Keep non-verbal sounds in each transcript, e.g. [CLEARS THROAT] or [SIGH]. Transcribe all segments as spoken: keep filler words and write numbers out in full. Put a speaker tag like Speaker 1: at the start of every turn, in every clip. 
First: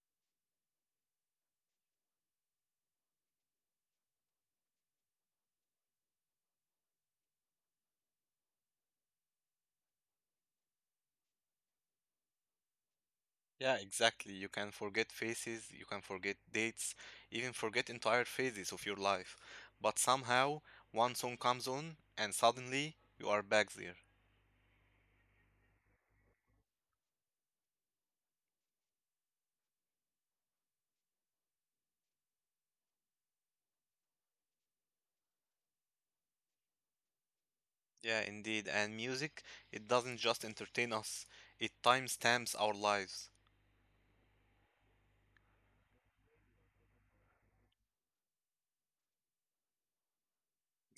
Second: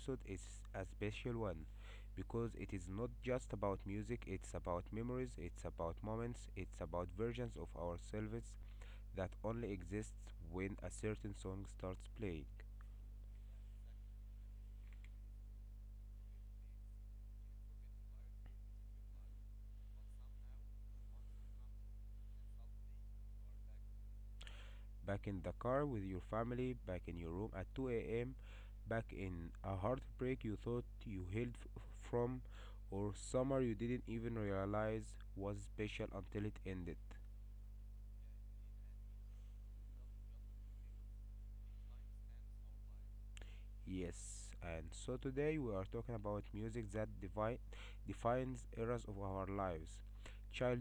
Speaker 1: episode is a special one because it is not just about music, it's about memories, it's about moments, it's about versions of ourselves that only exists when a certain song starts playing.
Speaker 2: Yeah, exactly. You can forget faces, you can forget dates, even forget entire phases of your life. But somehow, one song comes on, and suddenly you are back there.
Speaker 1: Back in the car with your family, back in your room at two a m, back in a heartbreak you thought you healed f- from, or summer you didn't even realize was special until it ended.
Speaker 2: Yeah, indeed. And music, it doesn't just entertain us, it timestamps our lives.
Speaker 1: Yes, and so today we are talking about music that devi- defines eras of our lives,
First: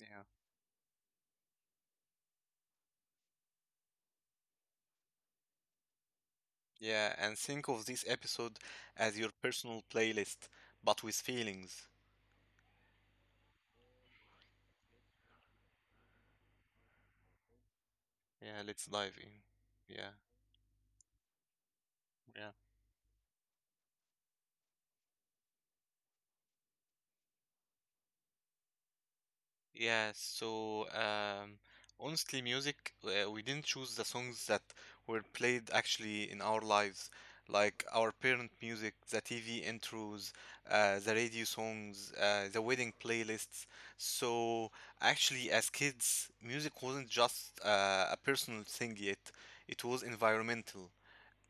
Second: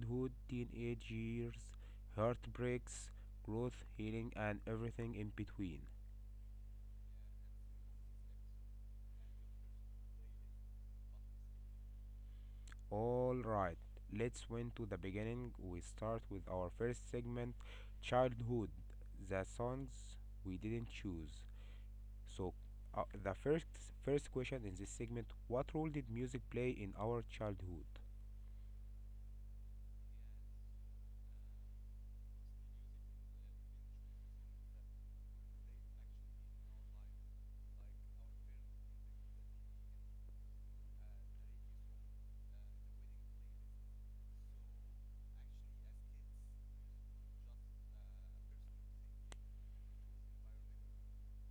Speaker 2: Yeah.
Speaker 1: teenage years, heartbreaks, growth, healing, and everything in between.
Speaker 2: Yeah, and think of this episode as your personal playlist, but with feelings.
Speaker 1: Alright, let's went to the beginning. We start with our first segment,
Speaker 2: Yeah,
Speaker 1: childhood,
Speaker 2: let's dive in.
Speaker 1: the songs
Speaker 2: Yeah,
Speaker 1: we didn't choose. So,
Speaker 2: yeah.
Speaker 1: uh, the first, first question in this segment, what role did music play in our childhood?
Speaker 2: Yeah, so um, Honestly, music, uh, we didn't choose the songs that were played actually in our lives, like our parent music, the T V intros, uh, the radio songs, uh, the wedding playlists. So actually, as kids, music wasn't just uh, a personal thing yet, it was environmental.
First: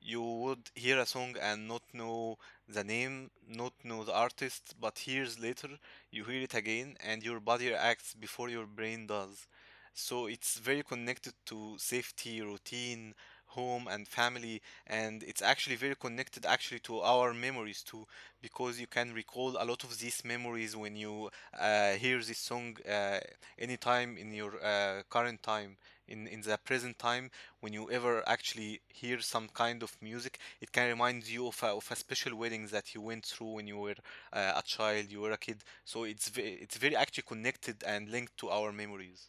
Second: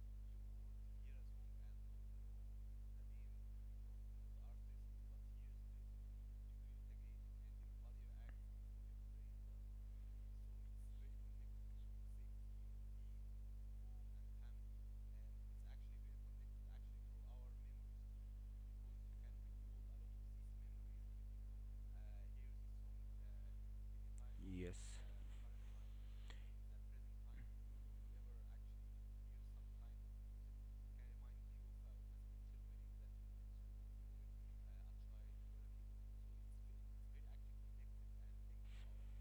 Speaker 2: You would hear a song and not know the name, not know the artist, but years later you hear it again and your body reacts before your brain does. So it's very connected to safety, routine, home, and family, and it's actually very connected actually to our memories too, because you can recall a lot of these memories when you uh, hear this song uh, anytime in your
Speaker 1: Yes.
Speaker 2: uh, current time, in in the present time, when you ever actually hear some kind of music, it can remind you of a, of a special wedding that you went through when you were uh, a child, you were a kid. So it's ve- it's very actually connected and linked to our memories.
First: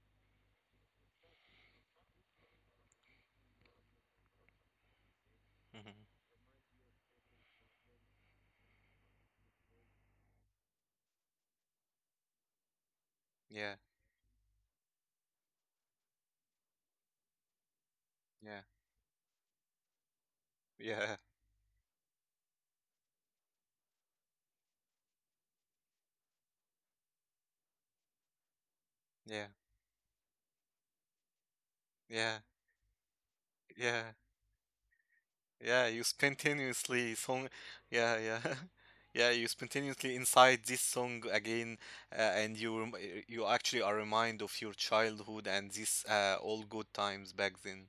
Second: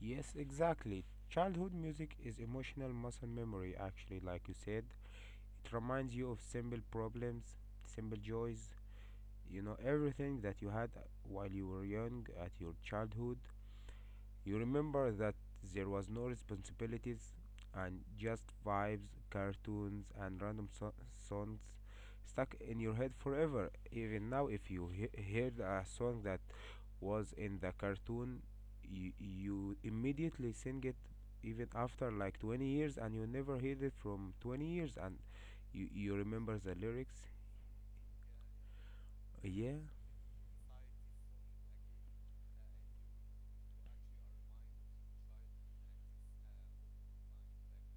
Speaker 1: Yes, exactly. Childhood music is emotional muscle memory, actually, like you said. It
Speaker 2: Hmm.
Speaker 1: reminds you of simple problems, simple joys, you know, everything that you had while you were young at your childhood.
Speaker 2: Yeah,
Speaker 1: You remember that there was no responsibilities and just
Speaker 2: yeah,
Speaker 1: vibes, cartoons, and random so-
Speaker 2: yeah,
Speaker 1: songs stuck in your head forever. Even now, if you he- heard a song that was in the cartoon, you,
Speaker 2: yeah,
Speaker 1: you immediately sing it even after like
Speaker 2: yeah,
Speaker 1: twenty years, and you never heard it
Speaker 2: yeah,
Speaker 1: from twenty years, and you,
Speaker 2: yeah. You
Speaker 1: you remember the
Speaker 2: spontaneously
Speaker 1: lyrics.
Speaker 2: song, yeah, yeah. [LAUGHS] Yeah, you
Speaker 1: Yeah.
Speaker 2: spontaneously inside this song again, uh, and you rem- you actually are reminded of your childhood and these uh, all good times back then.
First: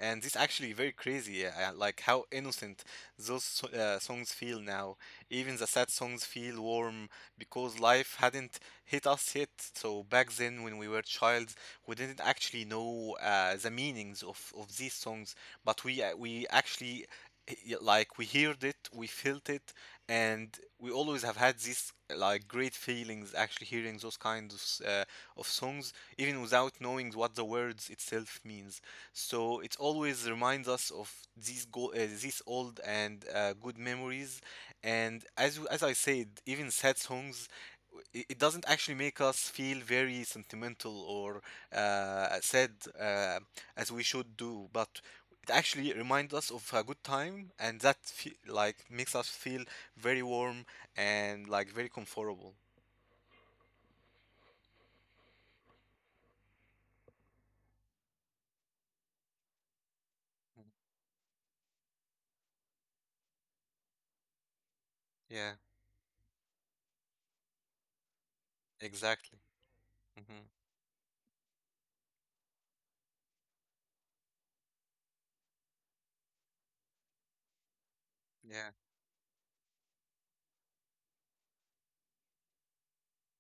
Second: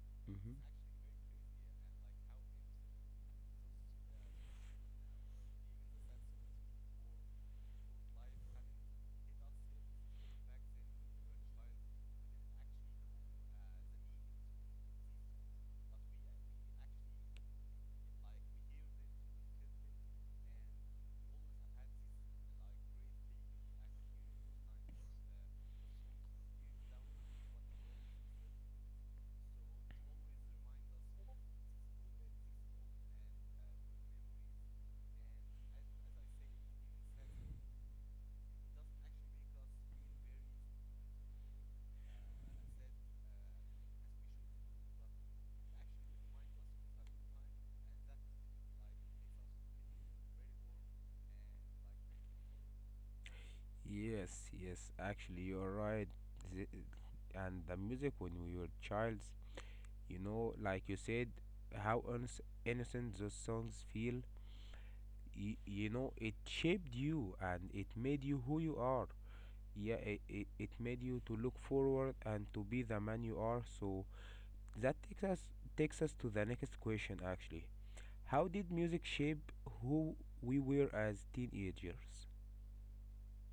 Speaker 2: And this
Speaker 1: Hmm.
Speaker 2: actually very crazy, uh, uh, like how innocent those so- uh, songs feel now. Even the sad songs feel warm because life hadn't hit us yet. So back then, when we were child, we didn't actually know uh, the meanings of, of these songs, but we uh, we actually eh, y- like we heard it, we felt it, and we always have had this like great feelings actually hearing those kinds of s- uh, of songs, even without knowing what the words itself means. So it always reminds us of these go- uh, these old and uh, good memories. And as w- as I said, even sad songs, w- i- it doesn't actually make us feel very sentimental or uh, sad, uh, as we should do, but it actually reminds us of a good time, and that fe- like makes us feel very warm and like very comfortable.
Speaker 1: Yes, yes, actually, you're right. The- And the music when we were childs, you know,
Speaker 2: Mhm.
Speaker 1: like you said, how innoc- innocent those songs feel.
Speaker 2: Yeah,
Speaker 1: Y- you know, it shaped you and it made you who you are.
Speaker 2: exactly.
Speaker 1: Yeah, it, it,
Speaker 2: Hmm.
Speaker 1: it made you to look forward and to be the man you are. So that takes us, takes us to the next question, actually. How did
Speaker 2: Yeah.
Speaker 1: music shape who we were as teenagers?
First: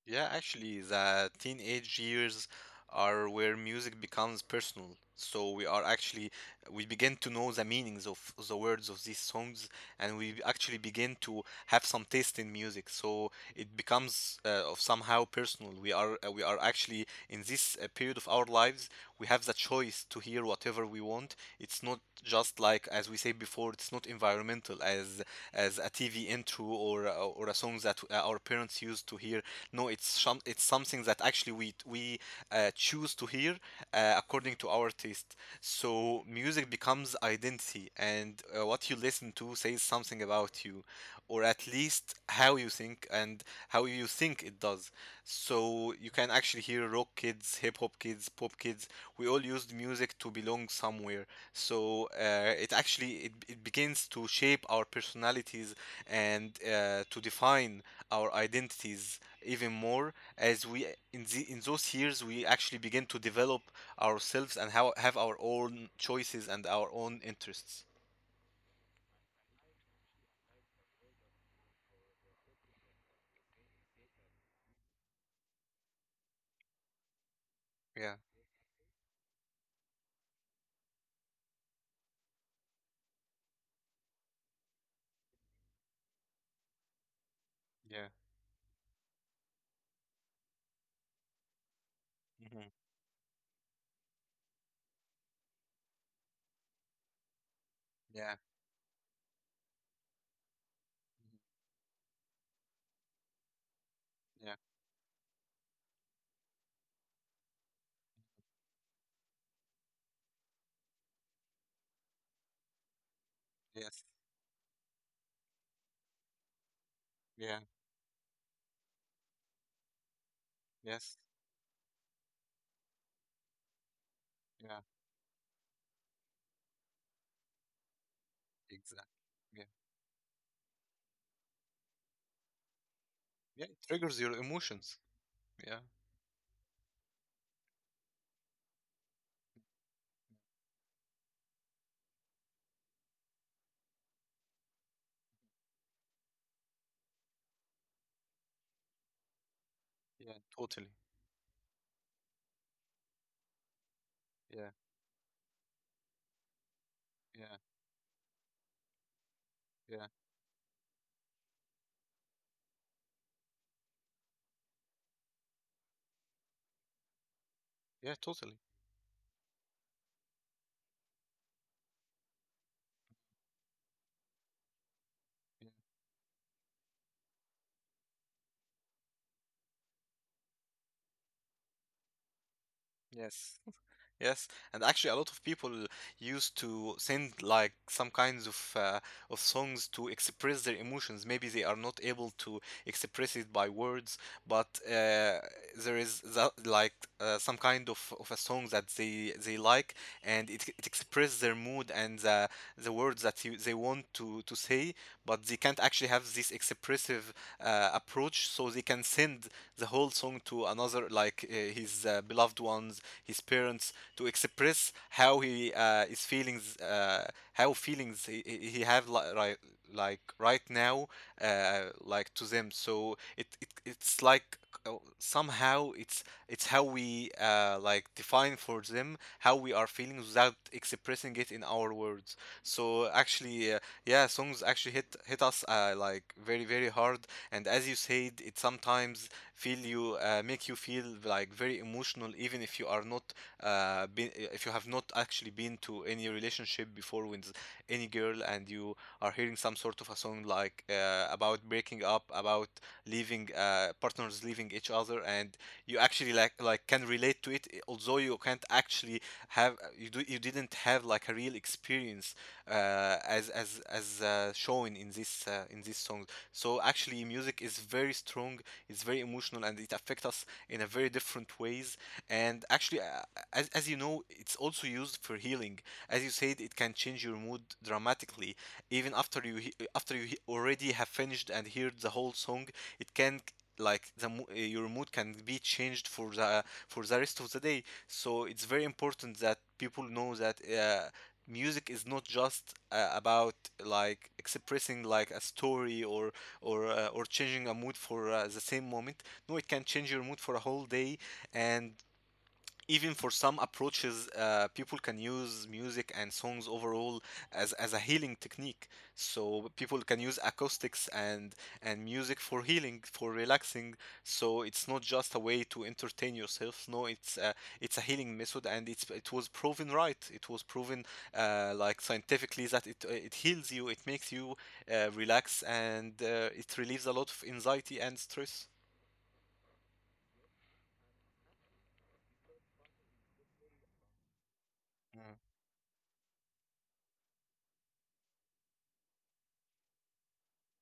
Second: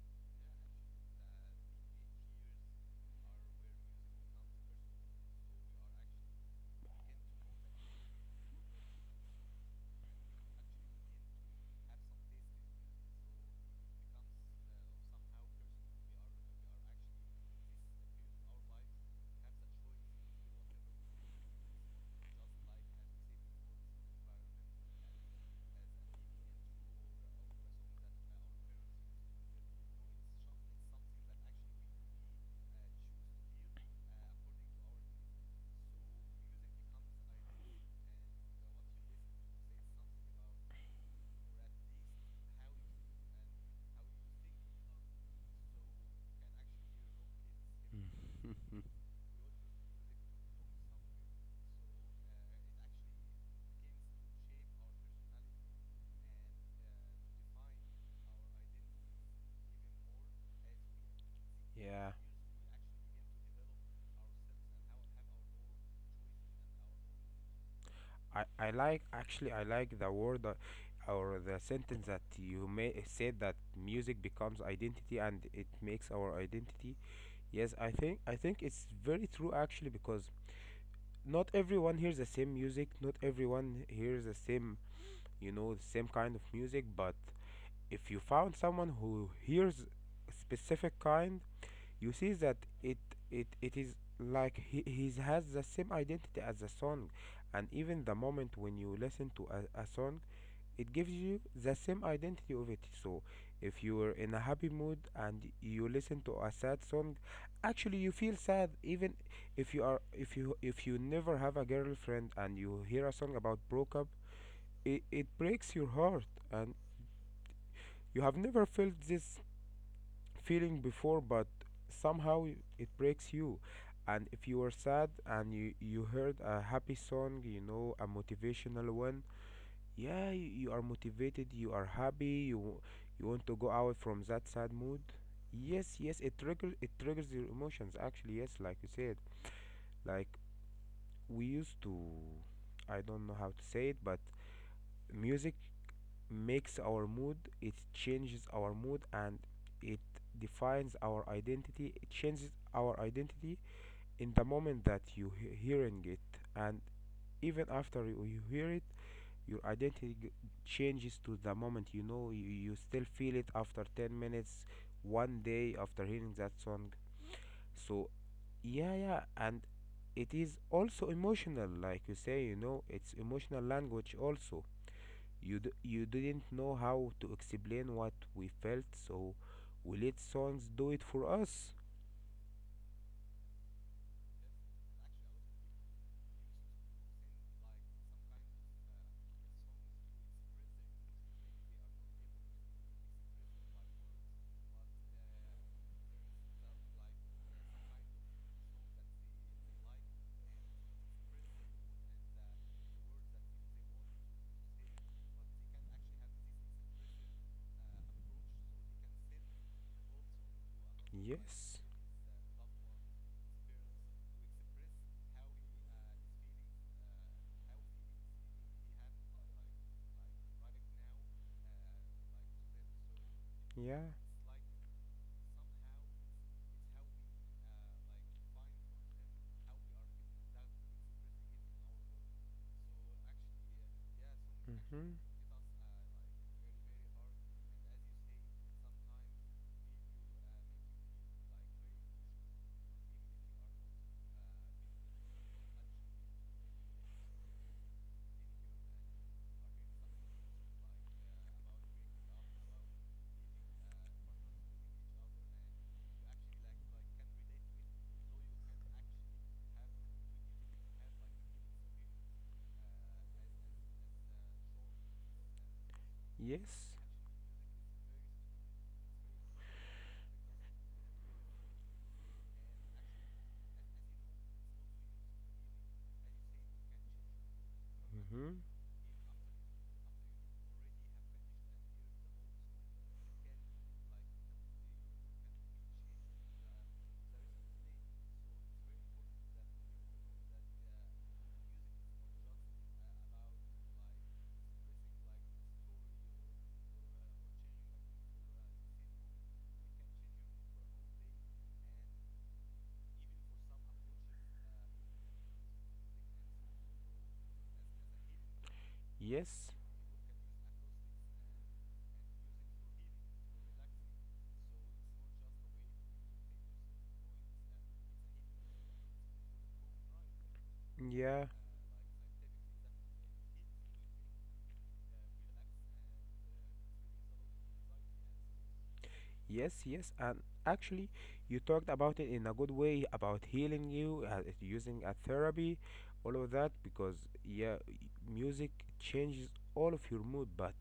Speaker 2: Yeah, actually, the teenage years are where music becomes personal. So we are actually we begin to know the meanings of the words of these songs, and we actually begin to have some taste in music. So it becomes uh, of somehow personal. We are uh, we are actually in this uh, period of our lives. We have the choice to hear whatever we want. It's not just, like, as we said before, it's not environmental as as a TV intro or or a song that uh, our parents used to hear. No, it's some, it's something that actually we we uh, choose to hear uh, according to our taste. So music becomes identity, and uh, what you listen to says something about you, or at least how you think, and how you think it does. So you can actually hear rock kids, hip hop kids, pop kids.
Speaker 1: [LAUGHS]
Speaker 2: We all used music to belong somewhere. So uh, it actually, it, it begins to shape our personalities and uh, to define our identities even more. As we in the, in those
Speaker 1: Yeah.
Speaker 2: years, we actually begin to develop ourselves and how have our own choices and our own interests.
Speaker 1: I, I like, actually, I like the word uh, or the sentence that you may said, that music becomes identity and it makes our identity. Yes, I
Speaker 2: Yeah,
Speaker 1: think, I think it's very true, actually, because not everyone hears the same music, not everyone hears the same, you know, the same kind of music, but
Speaker 2: yeah,
Speaker 1: if you found someone who hears a specific kind, you see that
Speaker 2: hmm,
Speaker 1: it it, it is like he, he has the same identity as the song, and even the
Speaker 2: yeah.
Speaker 1: moment when you listen to a, a song, it gives
Speaker 2: Mhm.
Speaker 1: you the same identity of it. So, if you are in a
Speaker 2: Yeah,
Speaker 1: happy mood and you listen to a sad song, actually you feel sad. Even if you are, if you if you never have a girlfriend and you hear a song about broke
Speaker 2: yes,
Speaker 1: up, it, it breaks your heart, and
Speaker 2: yeah,
Speaker 1: you have never felt this feeling
Speaker 2: yes,
Speaker 1: before, but somehow it breaks you. And if you are
Speaker 2: yeah,
Speaker 1: sad, and you, you heard a happy song, you know, a motivational
Speaker 2: exactly,
Speaker 1: one,
Speaker 2: yeah,
Speaker 1: yeah, you, you are motivated, you are happy, you you want to
Speaker 2: yeah, it
Speaker 1: go out
Speaker 2: triggers
Speaker 1: from
Speaker 2: your
Speaker 1: that sad
Speaker 2: emotions,
Speaker 1: mood.
Speaker 2: yeah,
Speaker 1: Yes, yes, it triggers, it triggers your emotions, actually. Yes, like you said, like we used to, I don't know how to say it, but music makes our mood, it changes our mood, and it
Speaker 2: yeah, totally,
Speaker 1: defines our identity, it changes our identity in the
Speaker 2: yeah,
Speaker 1: moment that you he- hearing it, and
Speaker 2: yeah,
Speaker 1: even after you, you hear it, your
Speaker 2: yeah.
Speaker 1: identity g- changes to the moment. You know, you, you still feel it after ten minutes, one day after hearing that song, so
Speaker 2: Yeah, totally.
Speaker 1: yeah, yeah. And it is also emotional, like you say. You know, it's emotional language also. you
Speaker 2: Yeah.
Speaker 1: d- you didn't know how to explain what we felt, so we let songs do it for us.
Speaker 2: Yes. Yes. And actually, a lot of people used to send like some kinds of uh, of songs to express their emotions. Maybe they are not able to express it by words, but uh, there is that, like uh, some kind of, of a song that they they like, and it it expresses their mood and the the words that you, they want to to say, but they can't actually have this expressive uh, approach, so they can send the whole song to another, like, uh,
Speaker 1: Yes.
Speaker 2: his uh, beloved ones, his parents, to express how he uh, is feelings, uh, how feelings he, he he have li- right, like right now, uh, like to them. So it, it
Speaker 1: Yeah.
Speaker 2: it's like uh, somehow it's it's how we uh, like define for them how we are feeling without expressing it in our words. So actually, uh, yeah, songs actually hit
Speaker 1: Mhm.
Speaker 2: hit us uh, like very very hard. And as you said, it sometimes feel you uh, make you feel like very emotional, even if you are not uh, been if you have not actually been to any relationship before. When any girl and you are hearing some sort of a song like uh, about breaking up, about leaving uh, partners leaving each other, and you actually, like like, can relate to it, eh, although you can't actually have you do you didn't have like a real experience, uh, as as as uh, shown in this, uh, in this song. So
Speaker 1: Yes.
Speaker 2: actually music is very strong, it's very emotional, and it affects us in a very different ways. And actually, uh, as, as you know, it's it's also used for healing. As you said, it can change your mood dramatically.
Speaker 1: Mhm.
Speaker 2: Even after you he- after you he- already have finished and heard the whole song, it can, like the mo- uh, your mood can be changed for the for the rest of the day. So it's very important that people know that uh, music is not just uh, about like expressing like a story or or uh, or changing a mood for uh, the same moment. No, it can change your mood for a whole day, and even for some approaches, uh, people can use music and songs overall as, as a healing technique.
Speaker 1: Yes.
Speaker 2: So people can use acoustics and and music for healing, for relaxing. So it's not just a way to entertain yourself. No, it's a, it's a healing method, and it's it was proven right. It was proven
Speaker 1: Yeah.
Speaker 2: uh, like scientifically that it uh, it heals you. It makes you uh, relax, and uh, it relieves a lot of anxiety and stress.
Speaker 1: Yes, yes, and actually, you talked about it in a good way about healing you, uh, it- using a
Speaker 2: Mm.
Speaker 1: therapy, all of that, because yeah, y- music changes all of your mood, but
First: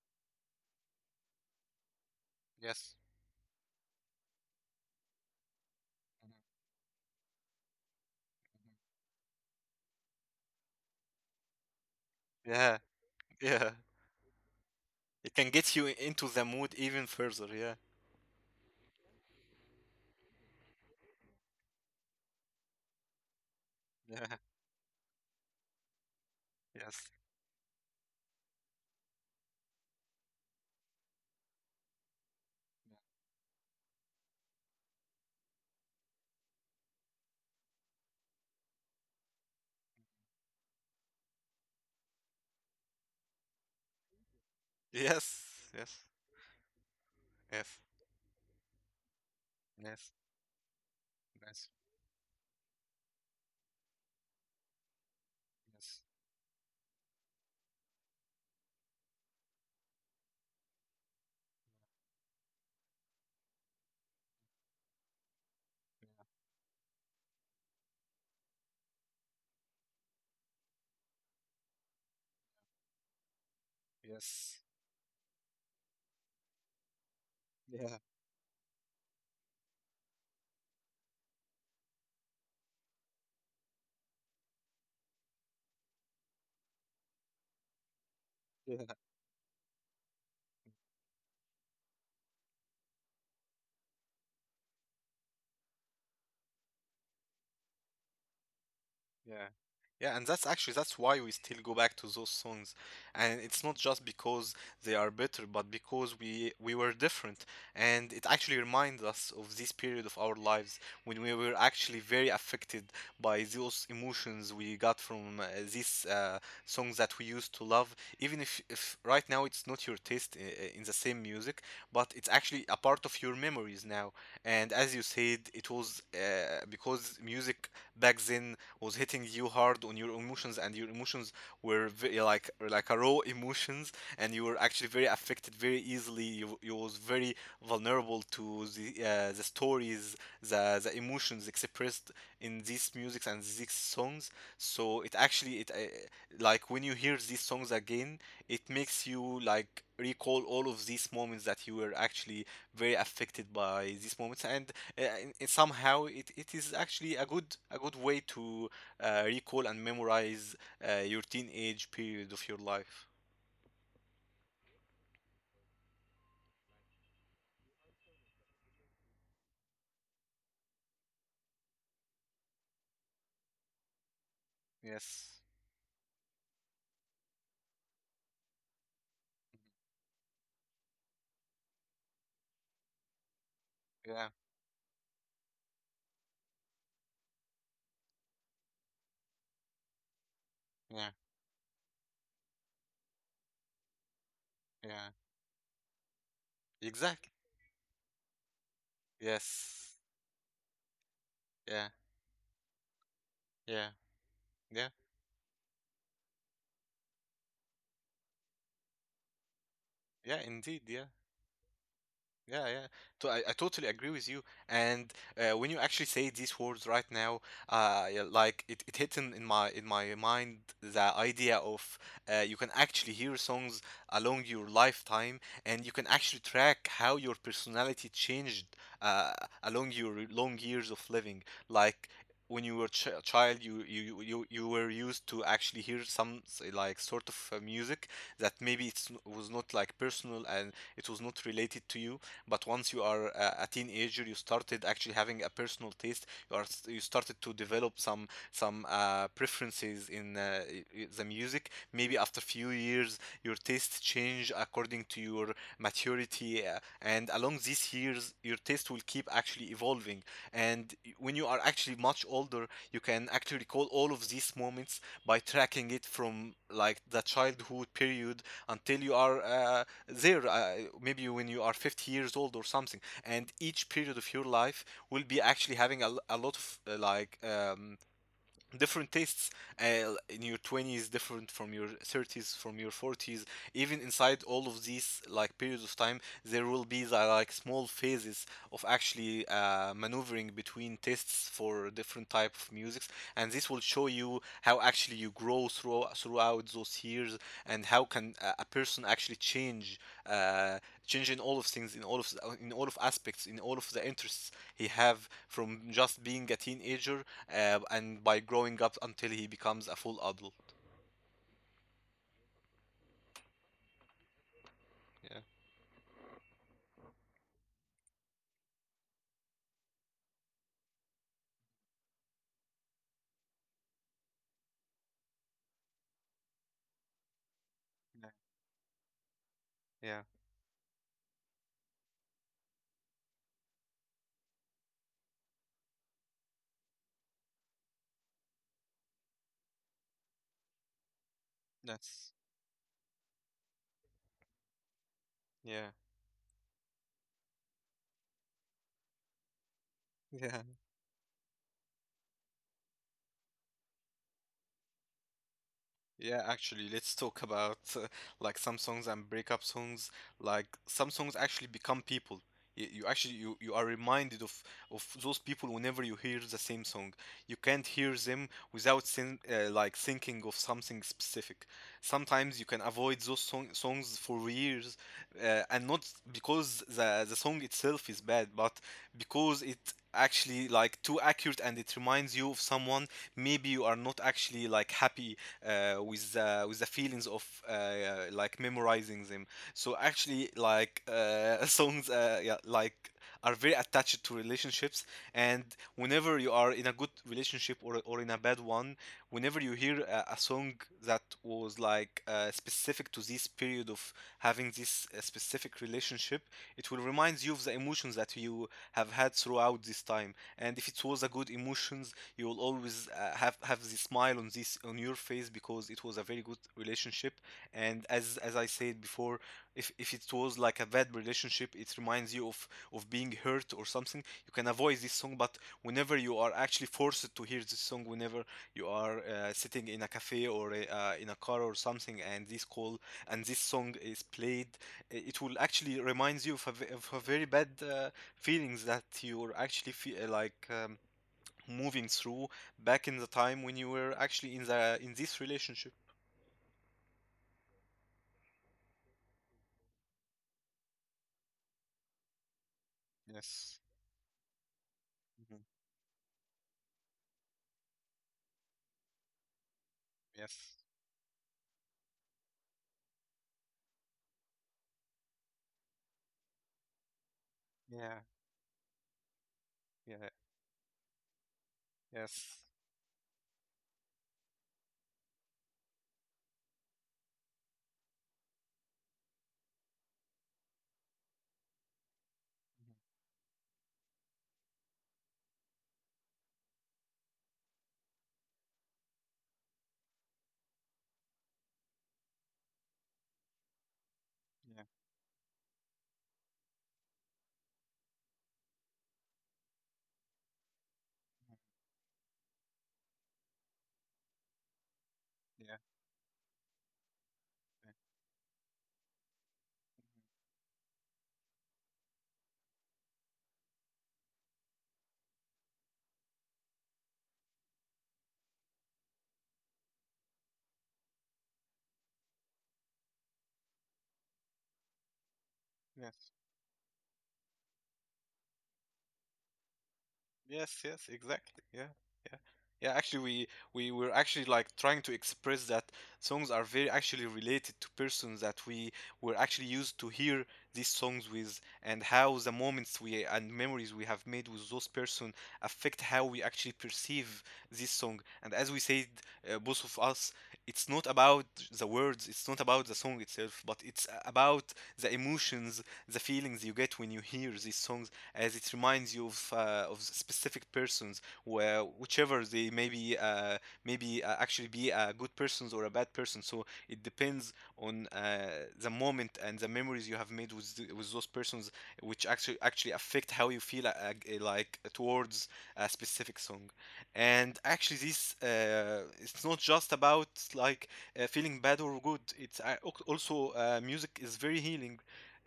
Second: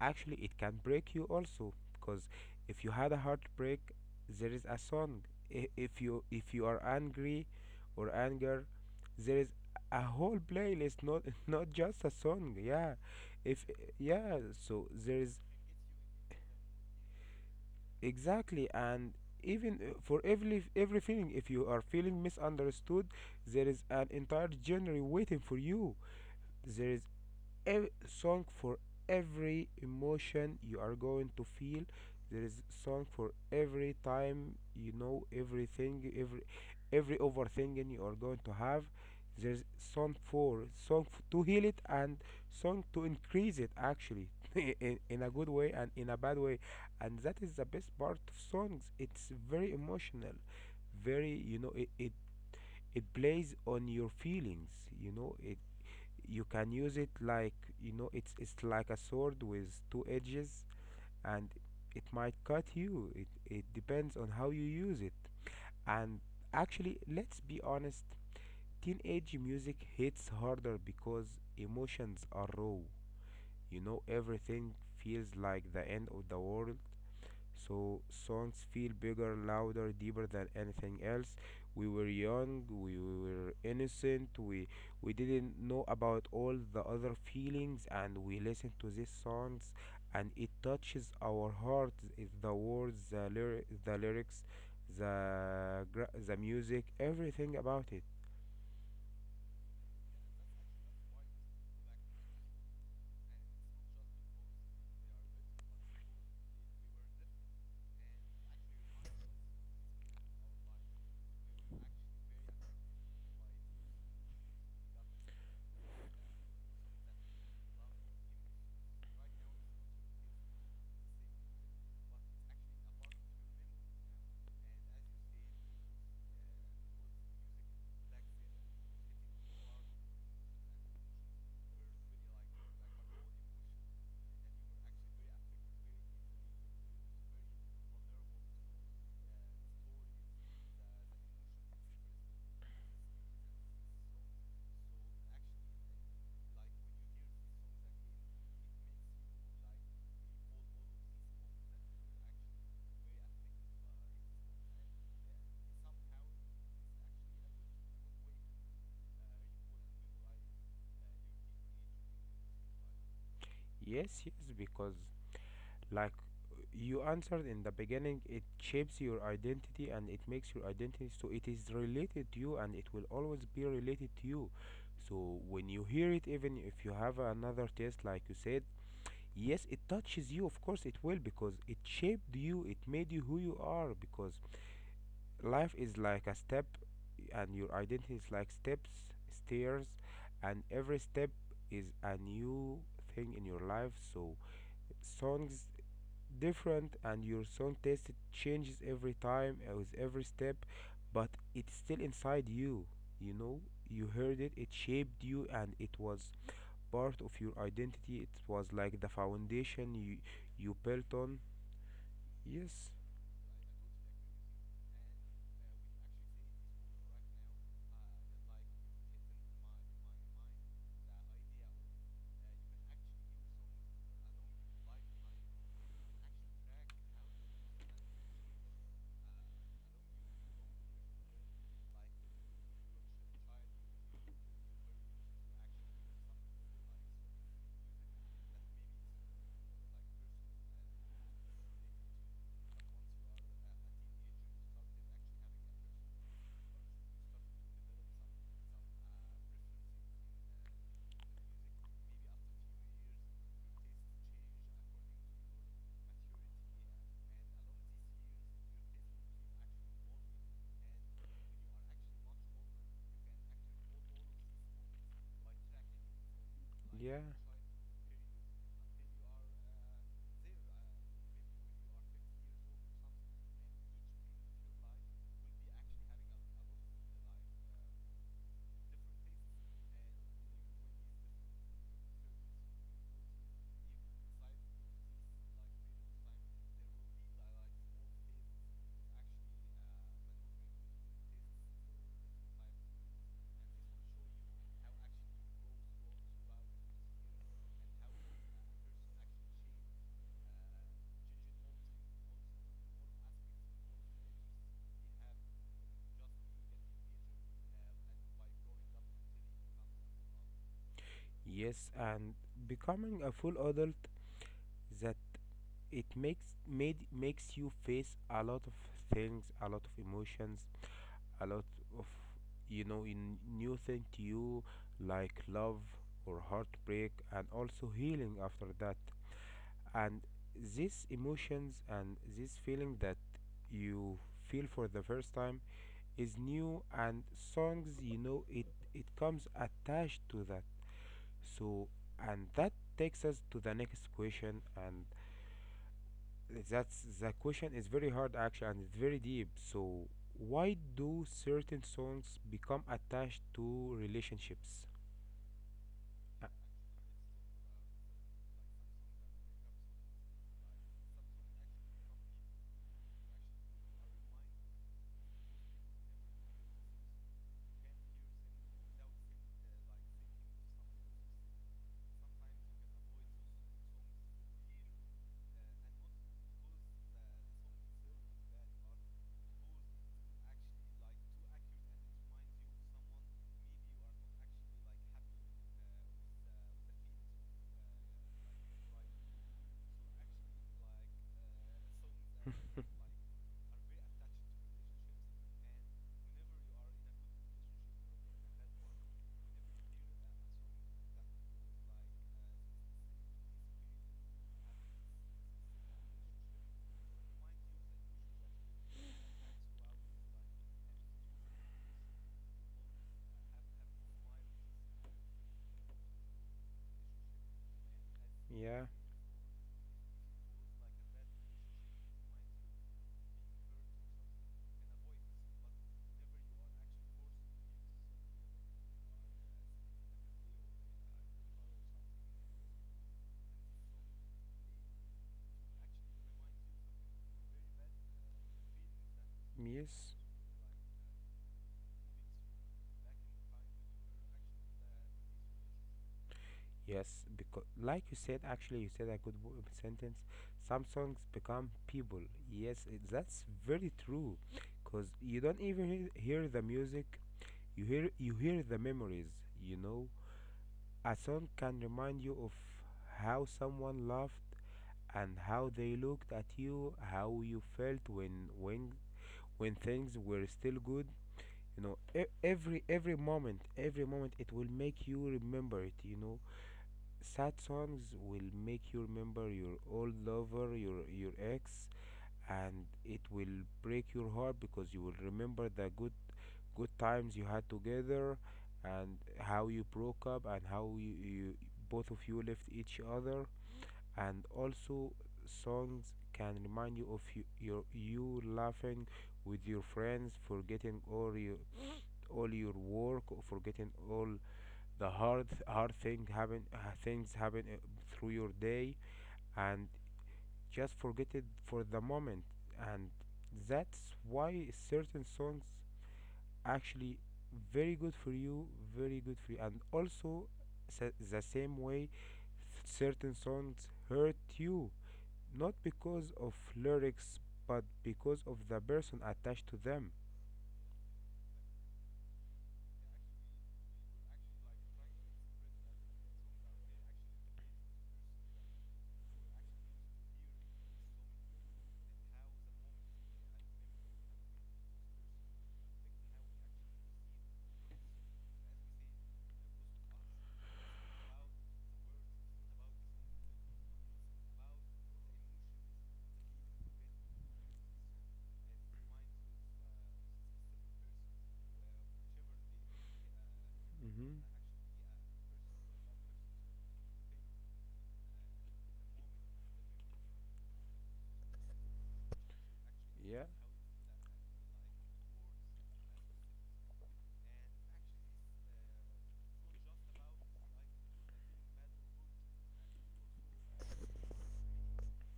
Speaker 1: actually, it can break you also. Because if you
Speaker 2: Yes.
Speaker 1: had a heartbreak, there is a song. I- If you
Speaker 2: Mhm,
Speaker 1: if you are angry or anger,
Speaker 2: mhm.
Speaker 1: there is a whole playlist, not [LAUGHS] not just a song.
Speaker 2: Yeah,
Speaker 1: Yeah,
Speaker 2: [LAUGHS]
Speaker 1: if
Speaker 2: yeah.
Speaker 1: yeah, so there
Speaker 2: It
Speaker 1: is.
Speaker 2: can get you into the mood even further. Yeah.
Speaker 1: Exactly, and even uh, for every every feeling, if you are feeling misunderstood, there is an
Speaker 2: [LAUGHS]
Speaker 1: entire genre waiting for you.
Speaker 2: Yeah.
Speaker 1: There is a song for every emotion you are going to feel, there is song for every time, you know, everything, every every overthinking you are going to have, there's song for song f- to heal it, and song to increase it, actually, [LAUGHS] in, in a
Speaker 2: Yes.
Speaker 1: good way and
Speaker 2: Yes.
Speaker 1: in a bad way. And that is the
Speaker 2: Yes.
Speaker 1: best part of songs, it's very
Speaker 2: Yes.
Speaker 1: emotional, very, you
Speaker 2: Yes.
Speaker 1: know, it, it it plays on your feelings, you know it,
Speaker 2: Yes.
Speaker 1: you can use it like, you know, it's it's like a sword with two edges, and it might cut you, it it depends on how you use it. And actually, let's be honest, teenage music hits harder because emotions are raw. You know,
Speaker 2: Yes. Yes.
Speaker 1: everything feels like the end of the world,
Speaker 2: Yeah.
Speaker 1: so songs feel bigger, louder, deeper than anything else. We were young, we were innocent, we we didn't know about all the other feelings, and we listened
Speaker 2: Yeah.
Speaker 1: to these songs, and it touches our hearts, if the words, the, lyri- the lyrics, the gra- the music, everything about it.
Speaker 2: Yeah. Yeah, and that's actually that's why we still go back to those songs. And it's not just because they are better, but because we we were different. And it actually reminds us of this period of our lives when we were actually very affected by those emotions we got from uh, these uh, songs that we used to love. Even if, if right now it's not your taste in, in the same music, but it's actually a part of your memories now. And as you said, it was uh, because music back then was hitting you hard on your emotions, and your emotions were very, like like a raw emotions, and you were actually very affected very easily. You, you was very vulnerable to the uh, the stories, the the emotions expressed in these musics and these songs. So it actually it uh, like when you hear these songs again, it makes you like recall all of these moments that you were actually very affected by these moments, and uh, in- in somehow, it, it is actually a good a good way to uh, recall and memorize uh, your teenage period of your life.
Speaker 1: Yes, yes, because like you answered in the beginning, it shapes your identity and it makes your identity. So it is related to you, and it will always be related to you.
Speaker 2: Yes.
Speaker 1: So when you hear it, even if you have another test, like you said, yes, it touches you. Of course, it will, because it shaped you, it made you who you are.
Speaker 2: Yeah.
Speaker 1: Because life is like a step, and your identity is like steps, stairs, and every
Speaker 2: Yeah.
Speaker 1: step is a new thing in your life. So
Speaker 2: Yeah.
Speaker 1: songs different, and
Speaker 2: Exactly.
Speaker 1: your song taste changes every time uh, with
Speaker 2: Yes.
Speaker 1: every step, but it's
Speaker 2: Yeah.
Speaker 1: still inside you, you know,
Speaker 2: Yeah.
Speaker 1: you heard it, it
Speaker 2: Yeah.
Speaker 1: shaped you, and it was part of your identity, it was like the foundation you
Speaker 2: Yeah.
Speaker 1: you
Speaker 2: Indeed. Yeah.
Speaker 1: built on,
Speaker 2: Yeah, yeah.
Speaker 1: yes,
Speaker 2: To, I, I totally agree with you. And uh, when you actually say these words right now, uh, yeah, like it, it hit in, in my in my mind the idea of uh, you can actually hear songs along your lifetime, and you can actually track how your personality changed uh, along your long years of living. Like, when you were ch a child, you you you you you were used to actually hear some say, like sort of uh, music that maybe it was not like personal and it was not related to you. But once you are a, a teenager, you started actually having a personal taste. You are you started to develop some some uh, preferences in uh, i- i- the music. Maybe after few years, your taste change according to your maturity, uh, and along these years, your taste will keep actually evolving. And y- when you are actually much older, you can actually recall all of these moments by tracking it from like
Speaker 1: yeah.
Speaker 2: the childhood period until you are uh, there. Uh, maybe when you are fifty years old or something, and each period of your life will be actually having a, l- a lot of uh, like um, different tastes, uh, in your twenties, different from your thirties, from your forties. Even inside all of these like periods of time, there will be the, like, small phases of actually uh, maneuvering between tastes for different type of musics, and this will show you how actually you grow through, throughout those years and how can a a person actually change, uh, change in all of things, in all of in all of aspects, in all of the interests he have, from just being a teenager, uh, and by growing up until he becomes a full adult.
Speaker 1: Yes, and becoming a full adult, that
Speaker 2: Yeah.
Speaker 1: it makes, made, makes you face a lot of things, a lot of emotions, a lot of, you know, in new thing to you, like love, or heartbreak, and also
Speaker 2: Yeah.
Speaker 1: healing after that.
Speaker 2: Yeah.
Speaker 1: And these emotions, and this feeling that you feel for the first time, is new, and songs, you know it, it comes attached to that, so,
Speaker 2: That's,
Speaker 1: and that takes us to the next question, and
Speaker 2: yeah.
Speaker 1: that's the question is very hard, actually, and it's very deep. So
Speaker 2: [LAUGHS] Yeah.
Speaker 1: why do certain songs become attached to relationships?
Speaker 2: Yeah,
Speaker 1: Uh,
Speaker 2: actually, let's talk about uh, like some songs and breakup songs. Like some songs actually become people. You, you actually, you, you are reminded of of those people whenever you hear the same song. You can't hear them without sin uh, like thinking of something specific. Sometimes you can avoid those song songs for years, uh, and not because the the song itself is bad, but because it actually like too accurate, and it reminds you of someone maybe you are not actually like happy uh, with the, with the feelings of uh, uh, like memorizing them. So actually, like, uh, [LAUGHS] songs, uh, yeah, like, are very attached to relationships, and whenever you are in a good relationship or, or in a bad one, whenever you hear a, a song that was like uh, specific to this period of having this uh, specific relationship, it will remind you of the emotions that you have had throughout this time. And if it was a good emotions, you will always uh, have have the smile on this on your face, because it was a very good relationship. And as as I
Speaker 1: yeah,
Speaker 2: said before, if if it was like a bad relationship, it reminds you of of being hurt or something. You can avoid this song, but whenever you are actually forced to hear this song, whenever you are uh, sitting in a cafe or a, uh, in a car or something, and this call and this song is played, i- it will actually reminds you of a, ve- of a very bad uh, feelings that you're actually
Speaker 1: yes,
Speaker 2: fe- uh, like, um, moving through back in the time when you were actually in the in this relationship.
Speaker 1: yes. Because like you said, actually, you said a good wo- sentence. Some songs become people. Yes, it, that's
Speaker 2: Yes.
Speaker 1: very true. Cause you
Speaker 2: Hmm.
Speaker 1: don't even hear, hear the music. You hear, you hear the memories. You know,
Speaker 2: Yes.
Speaker 1: a song can remind you of how someone loved, and how they looked at you, how you felt
Speaker 2: Yeah.
Speaker 1: when when when things
Speaker 2: Yeah.
Speaker 1: were still good. You know, e-
Speaker 2: Yes.
Speaker 1: every every moment, every moment, it will make you remember it. You know, sad songs will make you remember your old lover, your your ex,
Speaker 2: Mhm.
Speaker 1: and it will break your heart, because you will remember the good good times you had together, and how you broke up, and how you, you both of you left each other. And
Speaker 2: Yeah.
Speaker 1: also, songs can remind you of you, your you laughing with your friends, forgetting all
Speaker 2: Mhm.
Speaker 1: your all your work, or forgetting all the hard
Speaker 2: Yeah.
Speaker 1: hard thing happen uh, things happen uh, through your day, and just forget it for the moment. And that's why certain songs, actually, very good for you, very good for you. And also, sa- the same way, certain songs hurt you, not
Speaker 2: Yeah.
Speaker 1: because of lyrics, but because of the person attached to them.
Speaker 2: Yes, yes, exactly. Yeah, yeah, yeah. Actually, we we were actually like trying to express that songs are very actually related to persons that we were actually used to hear these songs with, and how the moments we and memories we have made with those person affect how we actually perceive this song. And as we said, uh, both of us, it's not about the words, it's not about the song itself, but it's about the emotions, the feelings you get when you hear these songs, as it reminds you of uh, of specific persons, where whichever they may be. Uh, maybe uh,
Speaker 1: Mm-hmm.
Speaker 2: actually be a good persons or a bad person. So it depends on uh, the moment and the memories you have made with th- with those persons, which actually actually affect
Speaker 1: Yeah.
Speaker 2: how you feel uh, uh, like towards a specific song. And actually, this, uh, it's not just about like, uh, feeling bad or good. It's, uh, al- also, uh, music is very healing.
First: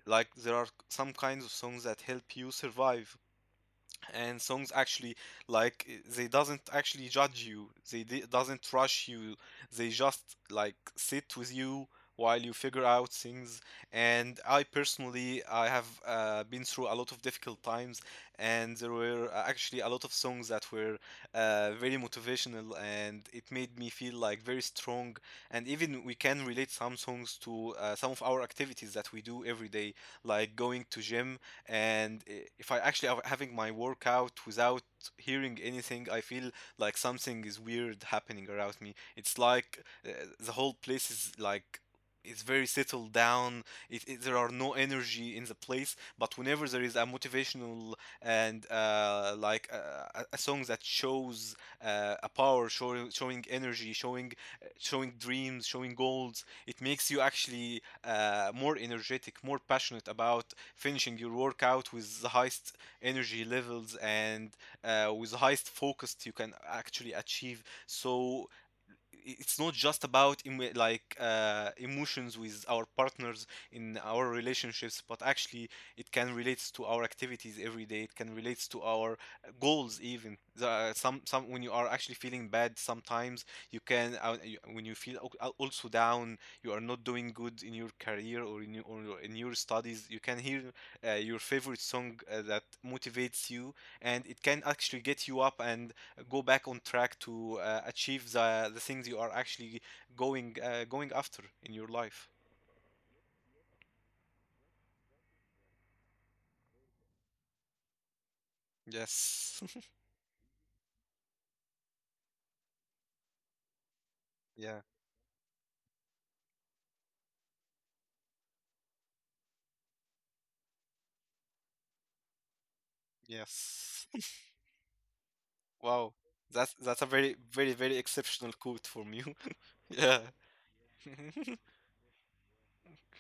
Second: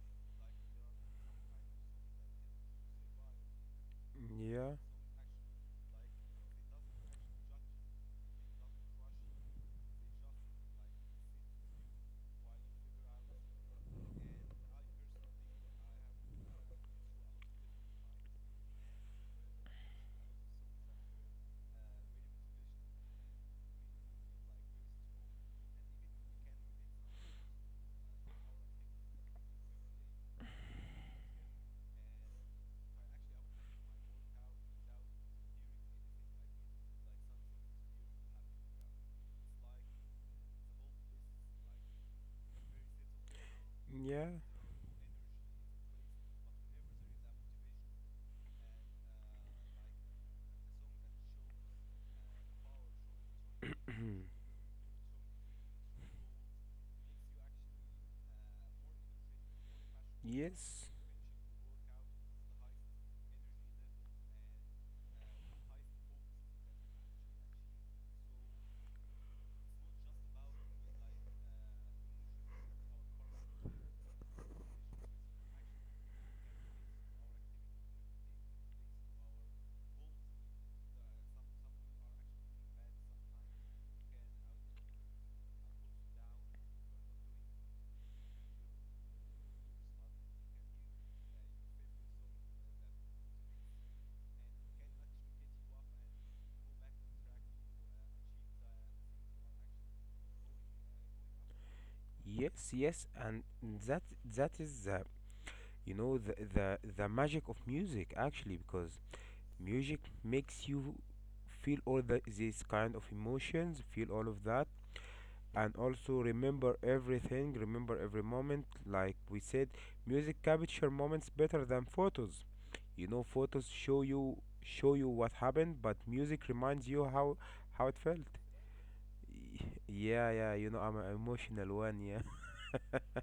Speaker 2: Like, there are some kinds of songs that help you survive, and songs
Speaker 1: Yeah,
Speaker 2: actually, like, eh, they doesn't actually judge you, they d- doesn't rush you, they just like sit with you while you figure out things. And I personally, I have uh, been through a lot of difficult times, and there were uh, actually a lot of songs that were uh, very motivational, and it made me feel like very strong. And even we can relate some songs to uh, some of our activities that we do every day, like going to gym. And i- if I actually have- having my workout without hearing anything, I feel like something is weird happening around me. It's like, uh, the whole place is like, it's very settled down. It, it,
Speaker 1: yeah,
Speaker 2: there are no energy in the place. But whenever there is a motivational and, uh, like, uh, a, a song that shows uh, a power, showing showing energy,
Speaker 1: [CLEARS THROAT]
Speaker 2: showing uh, showing dreams, showing goals, it makes you actually uh, more energetic, more passionate about
Speaker 1: yes,
Speaker 2: finishing your workout with the highest energy levels, and uh, with the highest focus you can actually achieve. So it's not just about emo- like uh, emotions with our partners in our relationships, but actually it can relate to our activities every day, it can relate to our goals. Even the, uh, some some when you are actually feeling bad sometimes, you can uh, you- when you feel al- al- also down, you are not doing good in your career or in your, or your- in your studies, you can hear uh, your favorite song uh, that motivates you, and it can actually get you up and go back on track to uh, achieve the the things you are actually going uh, going after in your life.
Speaker 1: yes, yes, and that, that is the, you know, the the the magic of music, actually, because
Speaker 2: Yes.
Speaker 1: music makes you feel all the, these kind of emotions, feel all of that,
Speaker 2: [LAUGHS] Yeah.
Speaker 1: and also remember everything, remember every moment, like we said, music capture moments better than photos. You know, photos show
Speaker 2: Yes.
Speaker 1: you,
Speaker 2: [LAUGHS]
Speaker 1: show you what happened, but
Speaker 2: Wow.
Speaker 1: music reminds
Speaker 2: That's
Speaker 1: you
Speaker 2: that's a
Speaker 1: how
Speaker 2: very very
Speaker 1: how it
Speaker 2: very
Speaker 1: felt.
Speaker 2: exceptional quote from
Speaker 1: [LAUGHS]
Speaker 2: you.
Speaker 1: Y-
Speaker 2: [LAUGHS] Yeah.
Speaker 1: yeah, yeah, you know, I'm an
Speaker 2: [LAUGHS]
Speaker 1: emotional one, yeah.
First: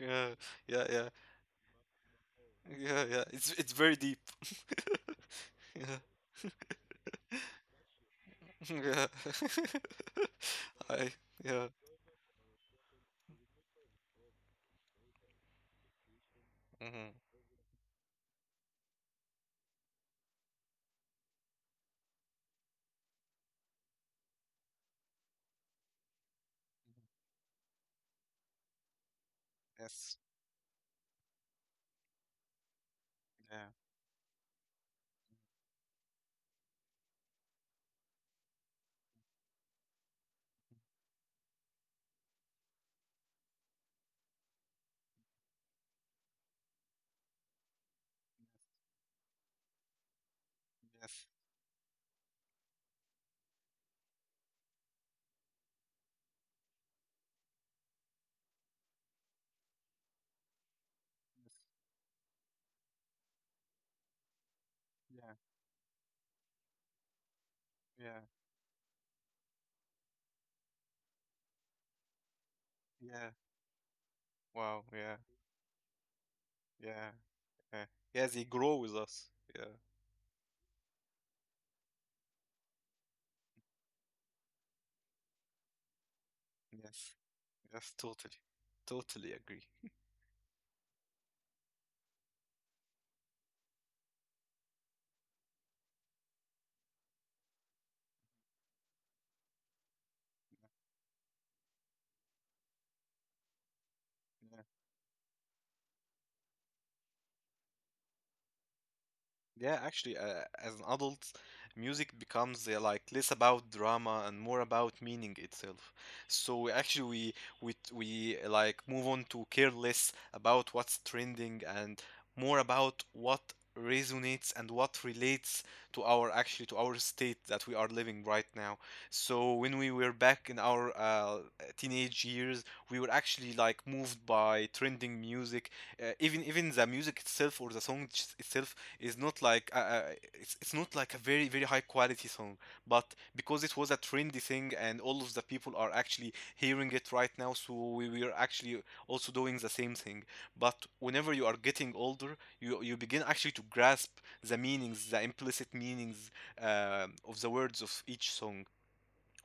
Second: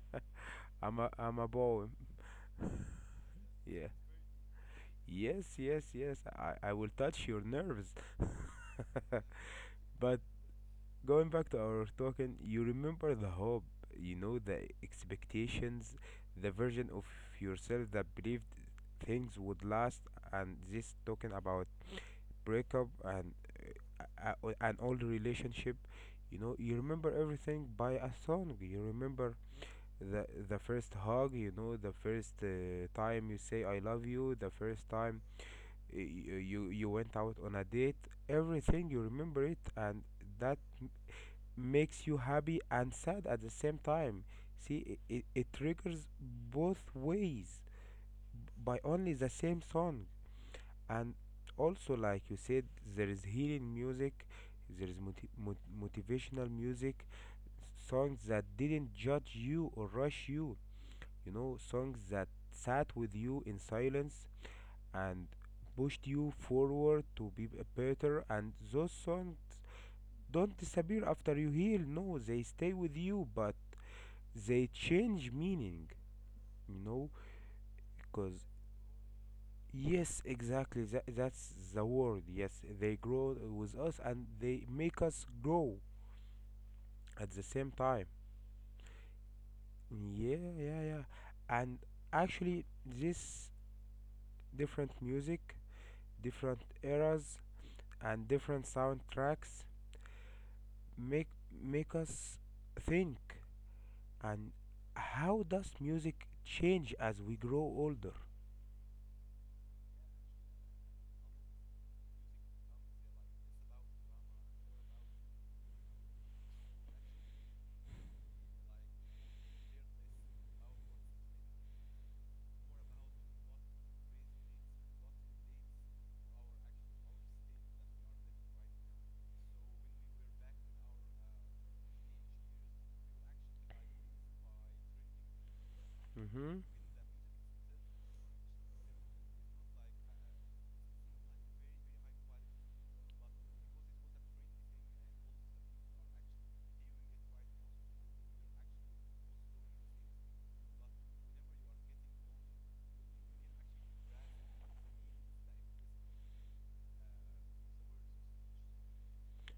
Speaker 2: Yeah.
Speaker 1: [LAUGHS]
Speaker 2: Yeah.
Speaker 1: I'm a
Speaker 2: Yeah.
Speaker 1: I'm a boy. [LAUGHS]
Speaker 2: Yeah. Yeah. It's it's
Speaker 1: Yeah,
Speaker 2: very deep.
Speaker 1: yes, yes,
Speaker 2: [LAUGHS] Yeah.
Speaker 1: yes, i i will
Speaker 2: [LAUGHS]
Speaker 1: touch your nerves. [LAUGHS]
Speaker 2: Yeah.
Speaker 1: But
Speaker 2: [LAUGHS] I
Speaker 1: going back to
Speaker 2: yeah.
Speaker 1: our talking, you remember the hope, you know, the expectations, the version of
Speaker 2: Mm-hmm.
Speaker 1: yourself that believed things would last, and this talking about breakup and uh, uh, an old relationship. You know, you remember everything by a song. You remember
Speaker 2: Yes.
Speaker 1: the the first hug. You know, the first uh, time you say
Speaker 2: Yeah.
Speaker 1: "I love you," the first time uh, y- you you went out on a date. Everything you remember it, and that makes you happy and sad at the same time. See, it, it triggers both ways by only the same song. And
Speaker 2: Yes.
Speaker 1: also, like you said, there is healing music, there is moti- mot- motivational music, songs that didn't judge you or rush you, you know, songs that sat with you in silence
Speaker 2: Yes.
Speaker 1: and
Speaker 2: Yeah.
Speaker 1: pushed you forward to be b-
Speaker 2: Yeah.
Speaker 1: better. And those songs don't disappear after you heal, no, they stay with you,
Speaker 2: Yeah.
Speaker 1: but they
Speaker 2: Wow. Yeah.
Speaker 1: change meaning, you know,
Speaker 2: Yeah. Yeah. Yeah,
Speaker 1: because
Speaker 2: they grow with us. Yeah.
Speaker 1: yes, exactly that, that's the word. Yes, they grow with us and they make us grow
Speaker 2: Yes.
Speaker 1: at the same
Speaker 2: Yes,
Speaker 1: time.
Speaker 2: totally. Totally agree.
Speaker 1: Yeah, yeah, yeah. And actually, this different music, different eras, and different soundtracks make make us think. And
Speaker 2: Yeah.
Speaker 1: how does music change as we grow older?
Speaker 2: Yeah, actually, uh, as an adult, music becomes uh, like less about drama and more about meaning itself. So we actually we we t- we uh, like move on to care less about what's trending and more about what resonates and what relates to our actually to our state that we are living right now. So when we were back in our, uh, teenage years, we were actually like moved by trending music. Uh, even
Speaker 1: Mm-hmm.
Speaker 2: even the music itself or the song ch- itself is not like, uh, uh, it's it's not like a very very high quality song, but because it was a trendy thing and all of the people are actually hearing it right now, so we, we are actually also doing the same thing. But whenever you are getting older, you you begin actually to grasp the meanings, the implicit meanings, um of the words of each song,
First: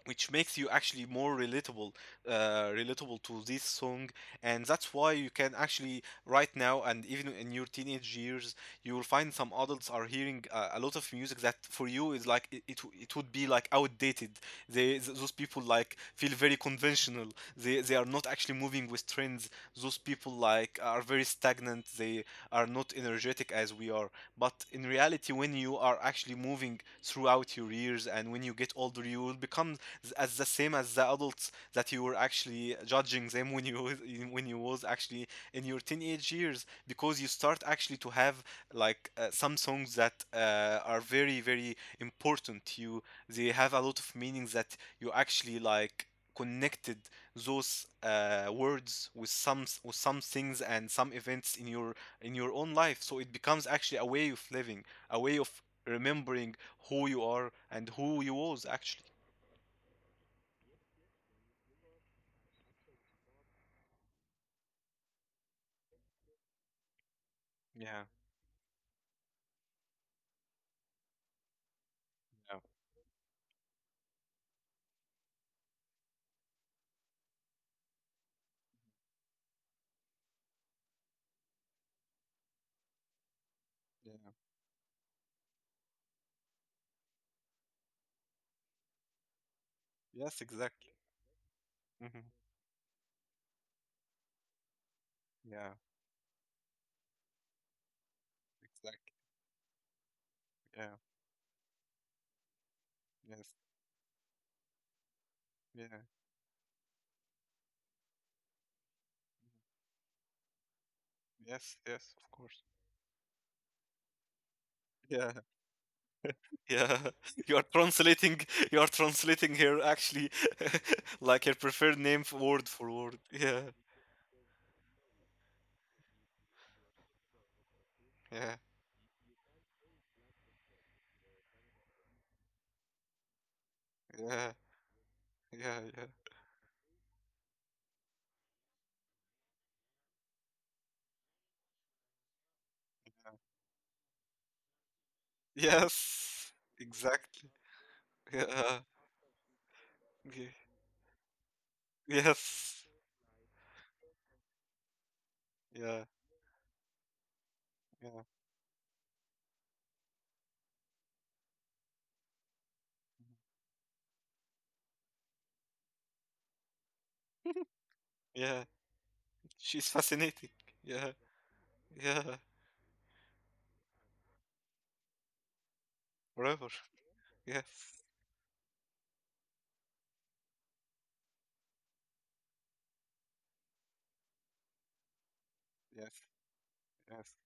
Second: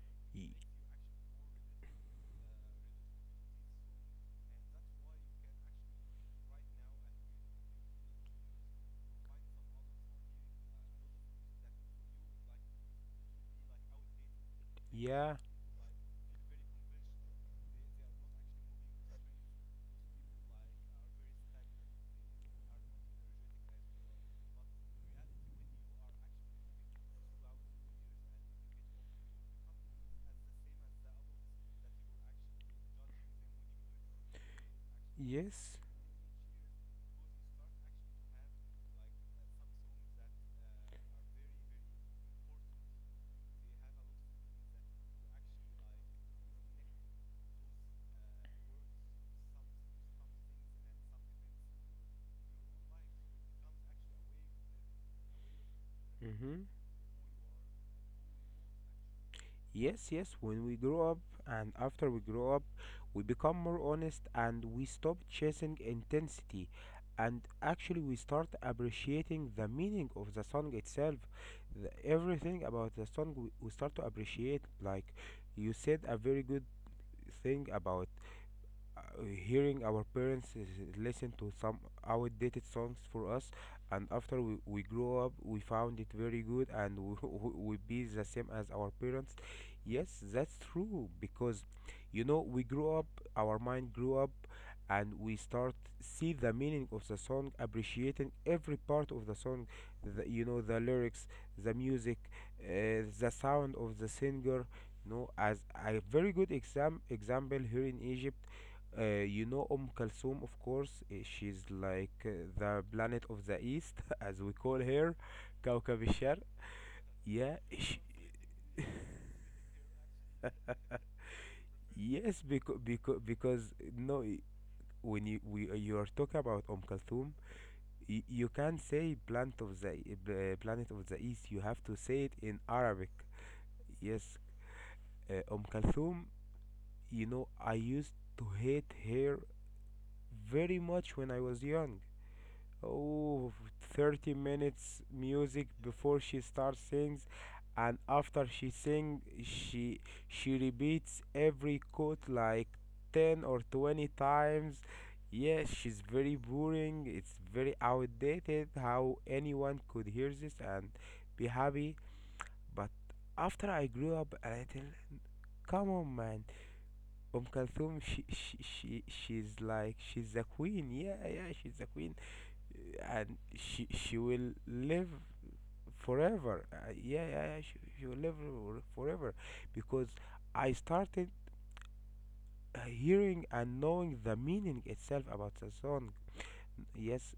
Speaker 2: which makes you actually more relatable, uh, relatable to this song. And that's why you can actually right now, and even in your teenage years, you will find some adults are hearing uh, a lot of music that for you is like, it, it, w- it would be like outdated. They th- those
Speaker 1: Yeah.
Speaker 2: people like feel very conventional, they they are not actually moving with trends, those people like are very stagnant, they are not energetic as we are. But in reality, when you are actually moving throughout your years and when you get older, you will become s- as the same as the adults that you were actually judging them when you was, in- when you was actually in
Speaker 1: Yes.
Speaker 2: your teenage years, because you start actually to have, like, uh, some songs that uh, are very very important to you, they have a lot of meanings that you actually like connected those uh, words with some s- with some things and some events in your in your own life. So it becomes actually a way of living, a way of remembering
Speaker 1: Hmm.
Speaker 2: who you are and who you was actually.
Speaker 1: Yes, yes. When we grow up and after we grow up, we become more honest and we stop chasing intensity. And actually,
Speaker 2: Yeah.
Speaker 1: we start appreciating the meaning of the song itself. The,
Speaker 2: Yeah.
Speaker 1: everything about the song we, we start to appreciate. Like you said, a very good thing about uh, hearing our parents uh, listen to some outdated songs for us, and
Speaker 2: Yeah.
Speaker 1: after we, we grow up we found it very good and we, [LAUGHS] we be the same as our parents. Yes,
Speaker 2: Yes,
Speaker 1: that's
Speaker 2: exactly.
Speaker 1: true because
Speaker 2: Hmm.
Speaker 1: you know we grew up, our mind grew up, and we
Speaker 2: Yeah,
Speaker 1: start see the meaning of the song, appreciating every part
Speaker 2: exactly.
Speaker 1: of the song, the, you know, the
Speaker 2: Yeah.
Speaker 1: lyrics, the music, uh, the
Speaker 2: Yes.
Speaker 1: sound of the singer. No, as
Speaker 2: Yeah.
Speaker 1: a very good exam example, here in Egypt, uh, you know Umm Kalsum, of course. uh, She's
Speaker 2: Yes, yes,
Speaker 1: like
Speaker 2: of
Speaker 1: uh,
Speaker 2: course.
Speaker 1: the planet of the East, [LAUGHS] as we call her,
Speaker 2: Yeah.
Speaker 1: Kawkab الشرق.
Speaker 2: Yeah, [LAUGHS] you
Speaker 1: Yeah,
Speaker 2: are
Speaker 1: sh
Speaker 2: translating. You are translating here actually, [LAUGHS] like her preferred name, f-
Speaker 1: yes,
Speaker 2: word
Speaker 1: because
Speaker 2: for word.
Speaker 1: because
Speaker 2: Yeah.
Speaker 1: because no, I- when you we uh, you are talking about Umm Kalsum, you, you
Speaker 2: Yeah.
Speaker 1: can't say planet of the E- uh, planet of the East. You have to say it in Arabic. Yes,
Speaker 2: Yeah.
Speaker 1: uh, Umm
Speaker 2: Yeah. Yeah.
Speaker 1: Kalsum. You know, I used to hate her very much when I was young. Oh, thirty minutes music before she
Speaker 2: Yes.
Speaker 1: starts sings,
Speaker 2: Exactly.
Speaker 1: and after she
Speaker 2: Yeah.
Speaker 1: sings she
Speaker 2: Ye-
Speaker 1: she repeats every quote like
Speaker 2: Yes.
Speaker 1: ten or twenty times. Yes,
Speaker 2: Yeah.
Speaker 1: she's very boring. It's very
Speaker 2: Yeah.
Speaker 1: outdated how anyone could hear this and be happy. But after I grew up a little, come on man. Um Kalthum, she,
Speaker 2: Yeah.
Speaker 1: she she she's
Speaker 2: She's
Speaker 1: like
Speaker 2: fascinating.
Speaker 1: she's a queen.
Speaker 2: Yeah.
Speaker 1: Yeah, yeah, she's a queen,
Speaker 2: Yeah.
Speaker 1: and she she will live
Speaker 2: Forever.
Speaker 1: forever. Uh, yeah, yeah, yeah, she,
Speaker 2: Yes.
Speaker 1: she will live for- forever because I started uh, hearing and knowing the meaning itself about the song.
Speaker 2: Yes. Yes.
Speaker 1: Yes,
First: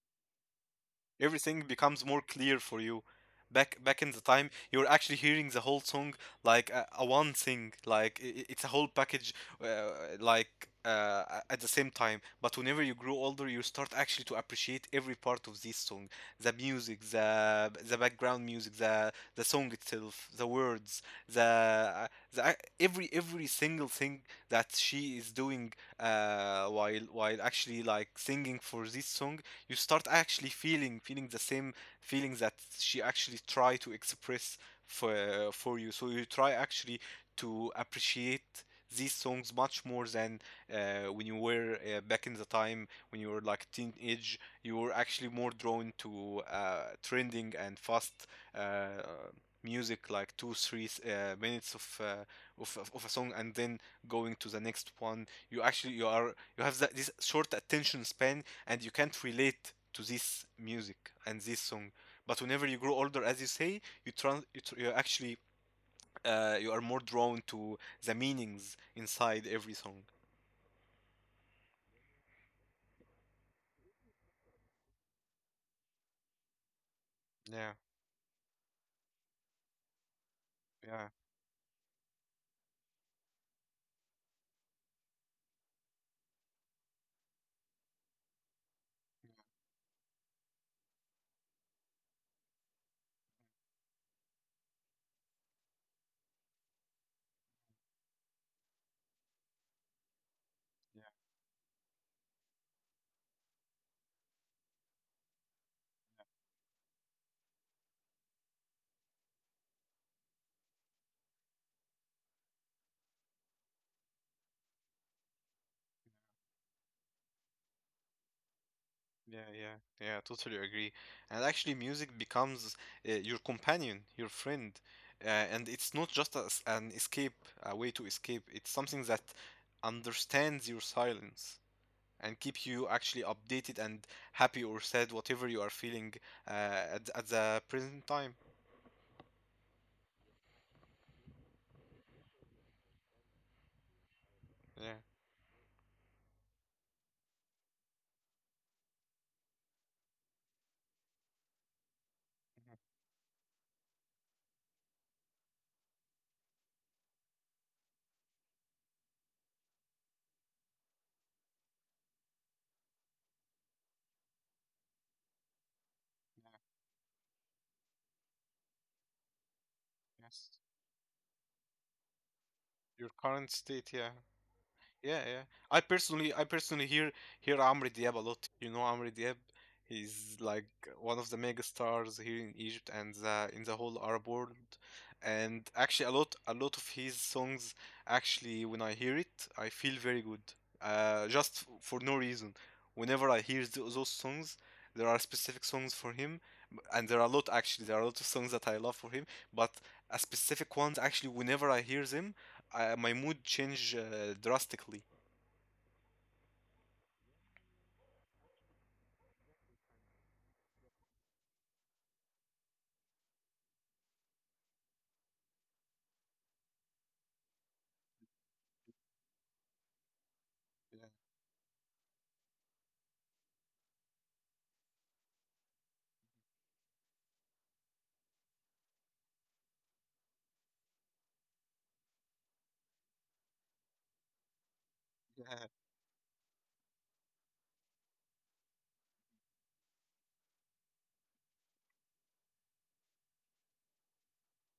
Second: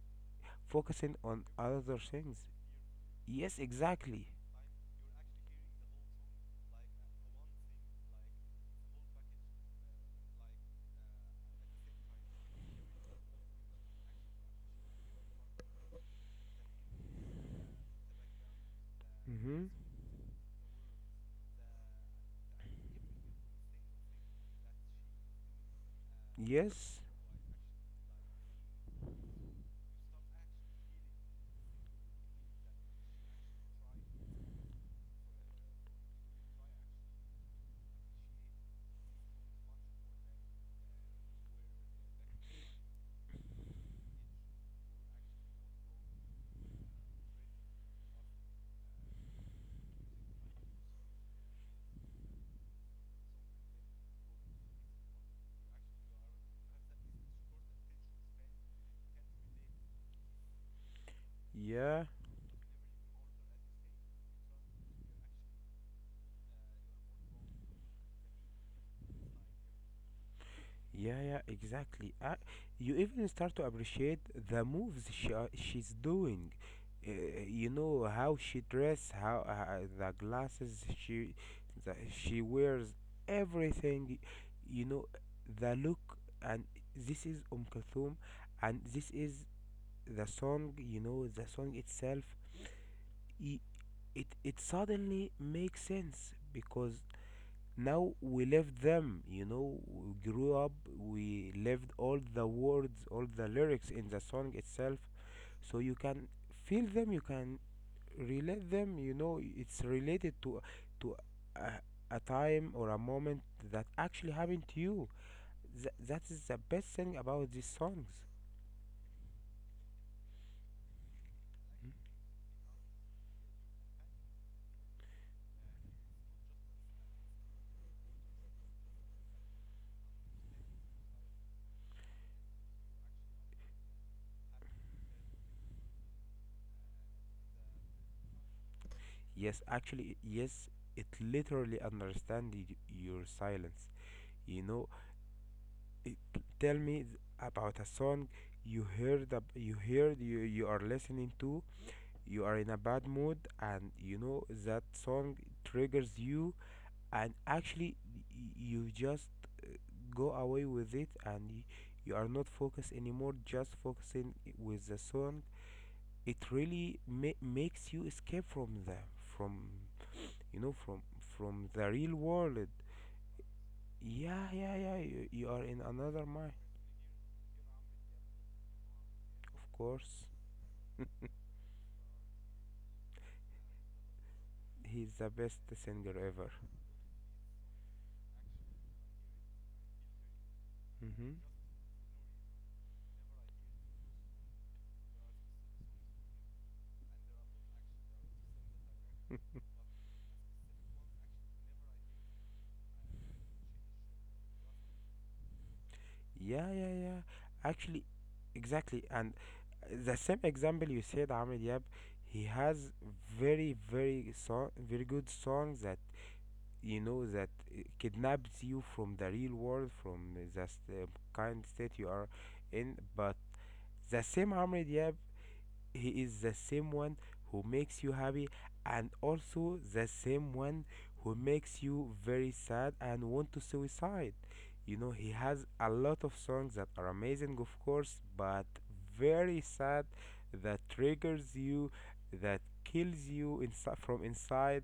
Speaker 1: focusing on
Speaker 2: Everything
Speaker 1: other
Speaker 2: becomes more
Speaker 1: things.
Speaker 2: clear for you.
Speaker 1: Yes,
Speaker 2: Back back in the
Speaker 1: exactly.
Speaker 2: time, you're actually hearing the whole song like a, a one thing. Like i- i- it's a whole package, uh, like uh, a- at the same time. But whenever you grow older, you start actually to appreciate every part of this song: the music, the the background music, the the
Speaker 1: Mm-hmm.
Speaker 2: song itself, the words, the uh, the, uh, every every single thing that she is doing uh,
Speaker 1: Yes.
Speaker 2: while while actually like singing for this song. You start actually feeling feeling the same feeling that she actually try to express for for you, so you try actually to appreciate these songs much more than uh, when you were, uh, back in the time when you were like teenage. You were actually more drawn to uh, trending and fast uh, music like two three uh, minutes of, uh, of of of a song and then going to the next one. You actually, you are you have that, this short attention span, and you can't relate to this music and this song.
Speaker 1: Yeah.
Speaker 2: But whenever you grow older, as you say, you trans you, tr- you actually, uh, you are more drawn to the meanings inside every song.
Speaker 1: Yeah, yeah, exactly. I, you even start to appreciate the moves she, uh, she's doing. Uh,
Speaker 2: Yeah,
Speaker 1: you know how she dress, how uh, the glasses
Speaker 2: yeah,
Speaker 1: she the, she wears, everything. You know the look, and this is Um Kulthum, and this is the song. You know the song itself. i- It it suddenly makes sense because now we left them, you know, we grew up,
Speaker 2: yeah,
Speaker 1: we left all the words, all the lyrics in the song itself, so you can feel them, you can relate them, you know, it's related to to a, a time or a moment that actually happened to you. Th- that is the best thing about these songs.
Speaker 2: yeah, yeah, yeah, totally agree. And actually,
Speaker 1: Mm.
Speaker 2: music becomes uh, your companion, your friend. Uh, and it's not just as an escape, a way to escape, it's something that understands your silence and keep you actually updated and happy or sad, whatever you are feeling uh, at, at the present time.
Speaker 1: Yes, actually, yes, it literally understand y- your silence, you know.
Speaker 2: Yeah.
Speaker 1: it- Tell me about a song you heard ab- you heard, you, you are listening to, you are in a bad mood and you know that song triggers you, and actually y- you just uh, go away with it, and y- you are not focused anymore, just focusing i- with the song. It really ma- makes you escape from the from,
Speaker 2: Yes.
Speaker 1: you know, from from the real world.
Speaker 2: Your current state, yeah.
Speaker 1: Yeah, yeah, yeah,
Speaker 2: Yeah,
Speaker 1: you,
Speaker 2: yeah.
Speaker 1: you are
Speaker 2: I
Speaker 1: in
Speaker 2: personally,
Speaker 1: another
Speaker 2: I
Speaker 1: mind.
Speaker 2: personally hear hear Amri Diab a lot. You know Amri Diab,
Speaker 1: Of course.
Speaker 2: he's like one of the mega stars here in Egypt and the, in the whole Arab world.
Speaker 1: He's the best
Speaker 2: And actually,
Speaker 1: singer
Speaker 2: a lot,
Speaker 1: ever.
Speaker 2: a lot of his songs, actually, when I hear it, I feel very good. Uh,
Speaker 1: Hmm.
Speaker 2: just f- for no reason. Whenever I hear th those songs, there are specific songs for him, b- and there are a lot actually. There are a lot of songs that I love for him, but a specific ones actually. Whenever I hear them, I, my mood change uh, drastically.
Speaker 1: Yeah, yeah, yeah. Actually, exactly. And the same example you said, Ahmed Yab, he has very, very song, very good songs that you know that uh, kidnaps you from the real world, from the st-
Speaker 2: yeah,
Speaker 1: kind state you are in. But the same Ahmed Yab, he is the same one who makes you happy, and also the same one who makes you very sad and want to suicide. You know, he has
Speaker 2: yeah,
Speaker 1: a lot of songs that are amazing, of course, but very sad, that triggers you, that kills you inside from inside.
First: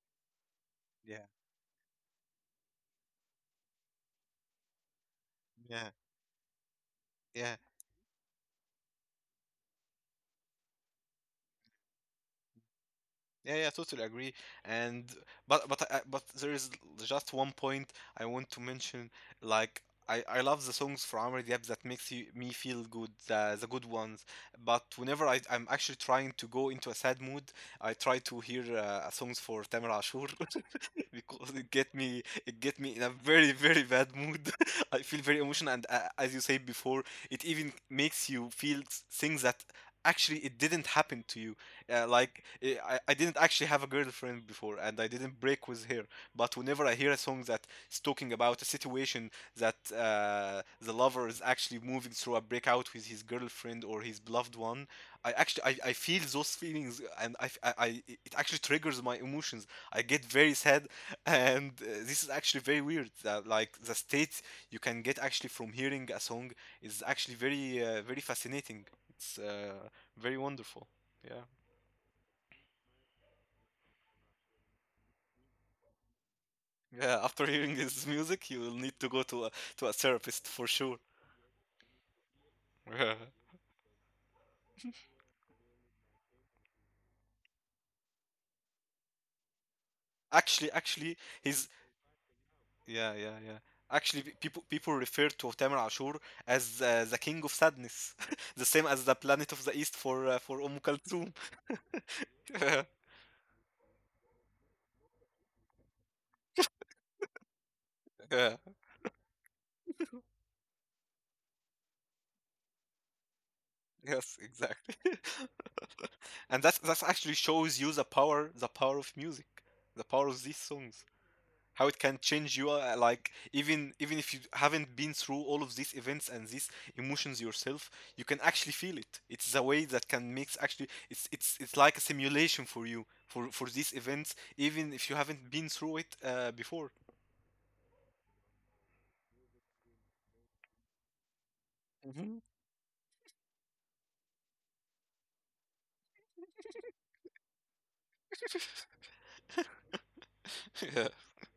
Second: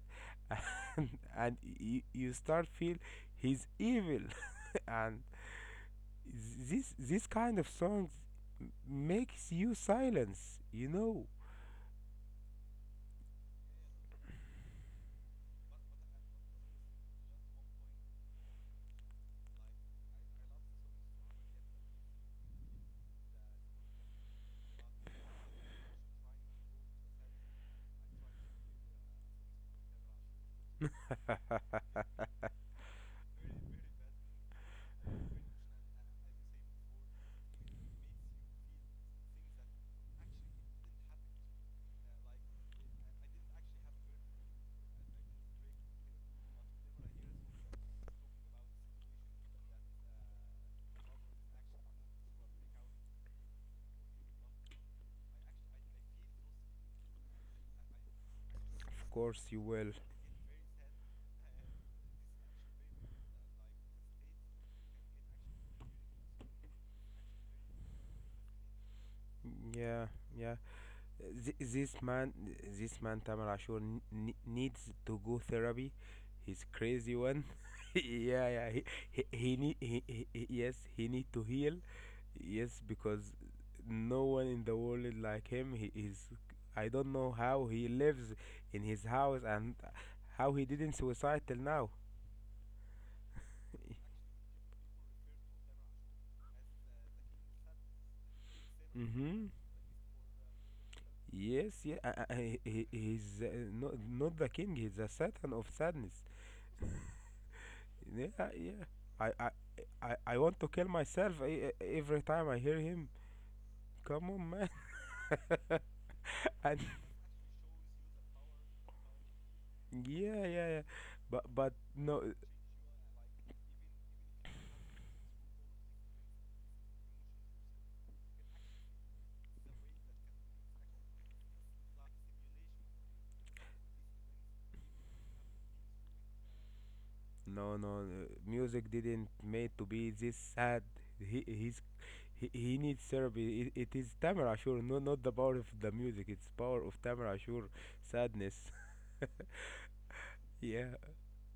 Speaker 1: [LAUGHS] and,
Speaker 2: yeah,
Speaker 1: and you, you start feel he's evil. [LAUGHS] And
Speaker 2: yeah, yeah,
Speaker 1: this this
Speaker 2: yeah.
Speaker 1: kind of songs m- makes you silence, you know.
Speaker 2: Yeah, yeah, totally agree. And but but I- But there is just one point I want to mention. Like, I I love the songs from Amr Diab that makes you, me feel good, the the good ones. But whenever I I'm actually trying to go into a sad mood, I try to hear uh, songs for Tamer Ashur. [LAUGHS] Because it get me it get me in a very very bad mood. [LAUGHS] I feel very emotional, and uh, as you said before, it even makes you feel s- things that actually it didn't happen to you. Uh, like eh, I, I didn't actually have a girlfriend before, and I didn't break with her. But whenever I hear a song that is talking about a situation that uh, the lover is actually moving through a breakout with his girlfriend or his beloved one, I actually I, I feel those feelings, and I, f- I I- it actually triggers
Speaker 1: Of
Speaker 2: my
Speaker 1: course you
Speaker 2: emotions.
Speaker 1: will.
Speaker 2: I get very sad, and uh, this is actually very weird, that like the state you can get actually from hearing a song is actually very uh, very fascinating. It's uh,
Speaker 1: Yeah,
Speaker 2: Very
Speaker 1: yeah.
Speaker 2: wonderful. yeah
Speaker 1: Th- this man, this man Tamar Ashur n- n- needs to go therapy. He's
Speaker 2: yeah
Speaker 1: crazy
Speaker 2: [LAUGHS] After
Speaker 1: one.
Speaker 2: hearing
Speaker 1: [LAUGHS]
Speaker 2: this music,
Speaker 1: Yeah,
Speaker 2: you
Speaker 1: yeah.
Speaker 2: will
Speaker 1: He
Speaker 2: need to go
Speaker 1: he,
Speaker 2: to a—
Speaker 1: he need
Speaker 2: to a
Speaker 1: he, he
Speaker 2: therapist
Speaker 1: he-
Speaker 2: for
Speaker 1: yes
Speaker 2: sure.
Speaker 1: he need
Speaker 2: [LAUGHS]
Speaker 1: to heal. Yes,
Speaker 2: Yeah.
Speaker 1: because no one in the world is like him. He is. I don't know how he lives in his house and how he
Speaker 2: Actually
Speaker 1: didn't
Speaker 2: actually,
Speaker 1: suicide till
Speaker 2: he's
Speaker 1: now.
Speaker 2: yeah yeah yeah actually pe- people people refer to Tamer Ashur as uh, the king of sadness [LAUGHS] the same as the planet
Speaker 1: Mm-hmm.
Speaker 2: of the east for uh, for Umm Kulthum.
Speaker 1: Yes, yeah. Uh, uh,
Speaker 2: [LAUGHS]
Speaker 1: he,
Speaker 2: yeah
Speaker 1: he- he's uh, not not the king. He's a Satan of sadness. Yeah,
Speaker 2: yeah
Speaker 1: yeah. I, I, I, I want to kill myself e- e- every time I hear him. Come
Speaker 2: yes,
Speaker 1: on, man.
Speaker 2: exactly. [LAUGHS]
Speaker 1: [LAUGHS]
Speaker 2: And that's
Speaker 1: And
Speaker 2: that actually shows you the power, the power of music, the power of
Speaker 1: yeah,
Speaker 2: these
Speaker 1: yeah, yeah.
Speaker 2: songs,
Speaker 1: But, but
Speaker 2: how it can
Speaker 1: no,
Speaker 2: change you, uh, like even, even if you haven't been through all of these events and these emotions yourself, you can actually feel it. It's the way that can makes actually— it's it's it's like a simulation for you, for for these events, even if you haven't been through it uh, before.
Speaker 1: no, no, no. Music didn't made to be this sad. He, he's,
Speaker 2: Mhm.
Speaker 1: he, he needs therapy. It, it is Tamer Ashur. No, not the power of the music. It's power of Tamer Ashur. Sadness. [LAUGHS]
Speaker 2: [LAUGHS]
Speaker 1: Yeah.
Speaker 2: Yeah.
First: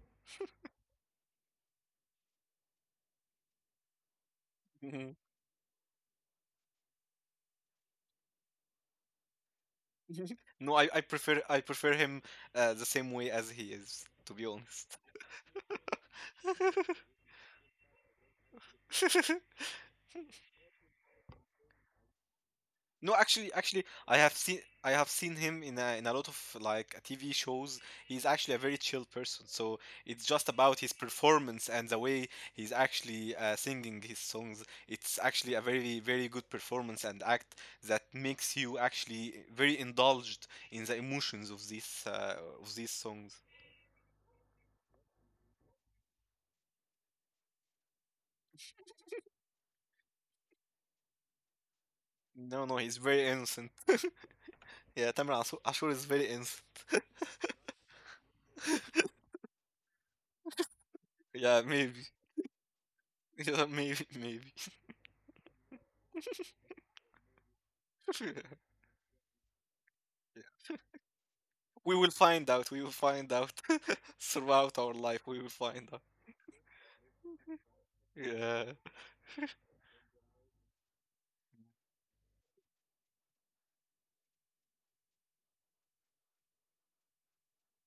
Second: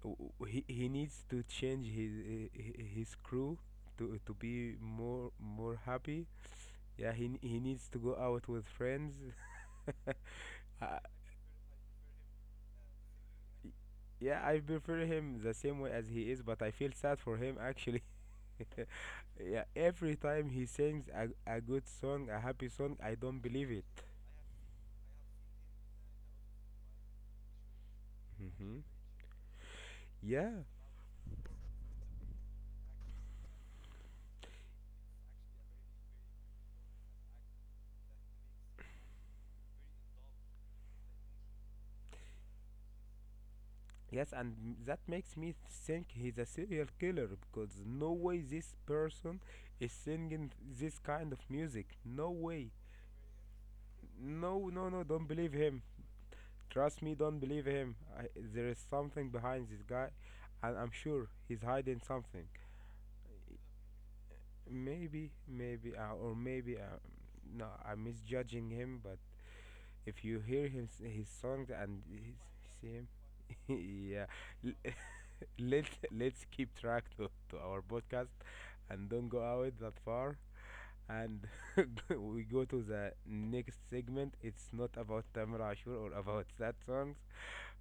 Speaker 1: W- w- He, he needs to change his, his, his crew to, to be
Speaker 2: Mhm.
Speaker 1: more, more happy. Yeah, he he needs to go out with friends.
Speaker 2: [LAUGHS] No,
Speaker 1: [LAUGHS]
Speaker 2: I, I
Speaker 1: uh,
Speaker 2: prefer i prefer him, uh, the same way as he is, to
Speaker 1: yeah,
Speaker 2: be
Speaker 1: I
Speaker 2: honest.
Speaker 1: prefer him the same way as he is, but I feel sad for him actually. [LAUGHS]
Speaker 2: [LAUGHS]
Speaker 1: Yeah, every time he sings a, a good song, a happy song,
Speaker 2: No,
Speaker 1: I don't
Speaker 2: actually,
Speaker 1: believe
Speaker 2: actually,
Speaker 1: it.
Speaker 2: I have seen I have seen him in a, in a lot of like T V shows. He's actually a very
Speaker 1: Hmm.
Speaker 2: chill person. So it's just
Speaker 1: Yeah.
Speaker 2: about his performance and the way he's actually uh, singing his songs. It's actually a very very good performance and act that makes you actually very indulged in the emotions of these uh, of these songs.
Speaker 1: Yes, and m- that makes me think he's a serial killer because no way this person is singing this kind of music. No
Speaker 2: No, no,
Speaker 1: way.
Speaker 2: he's very innocent.
Speaker 1: No, no,
Speaker 2: Yeah,
Speaker 1: no,
Speaker 2: Tamar
Speaker 1: don't
Speaker 2: Ashur
Speaker 1: believe
Speaker 2: Ashur
Speaker 1: him.
Speaker 2: is very innocent.
Speaker 1: Trust me, don't believe him. I, there is something behind this guy, and I'm sure
Speaker 2: Yeah,
Speaker 1: he's
Speaker 2: maybe.
Speaker 1: hiding something.
Speaker 2: [LAUGHS] Yeah, maybe, maybe.
Speaker 1: Maybe, maybe, uh, or maybe, uh, no, I'm
Speaker 2: [LAUGHS]
Speaker 1: misjudging him, but if you hear him s- his song
Speaker 2: We
Speaker 1: and
Speaker 2: will
Speaker 1: his,
Speaker 2: find out. We will
Speaker 1: see him,
Speaker 2: find out
Speaker 1: [LAUGHS]
Speaker 2: [LAUGHS]
Speaker 1: yeah,
Speaker 2: throughout
Speaker 1: l-
Speaker 2: our life. We will
Speaker 1: [LAUGHS] let
Speaker 2: find out.
Speaker 1: let's keep track to, to our podcast
Speaker 2: Yeah.
Speaker 1: and don't go out that far. And [LAUGHS] we go to the next segment. It's not about Tamar Ashur or about [LAUGHS] sad songs,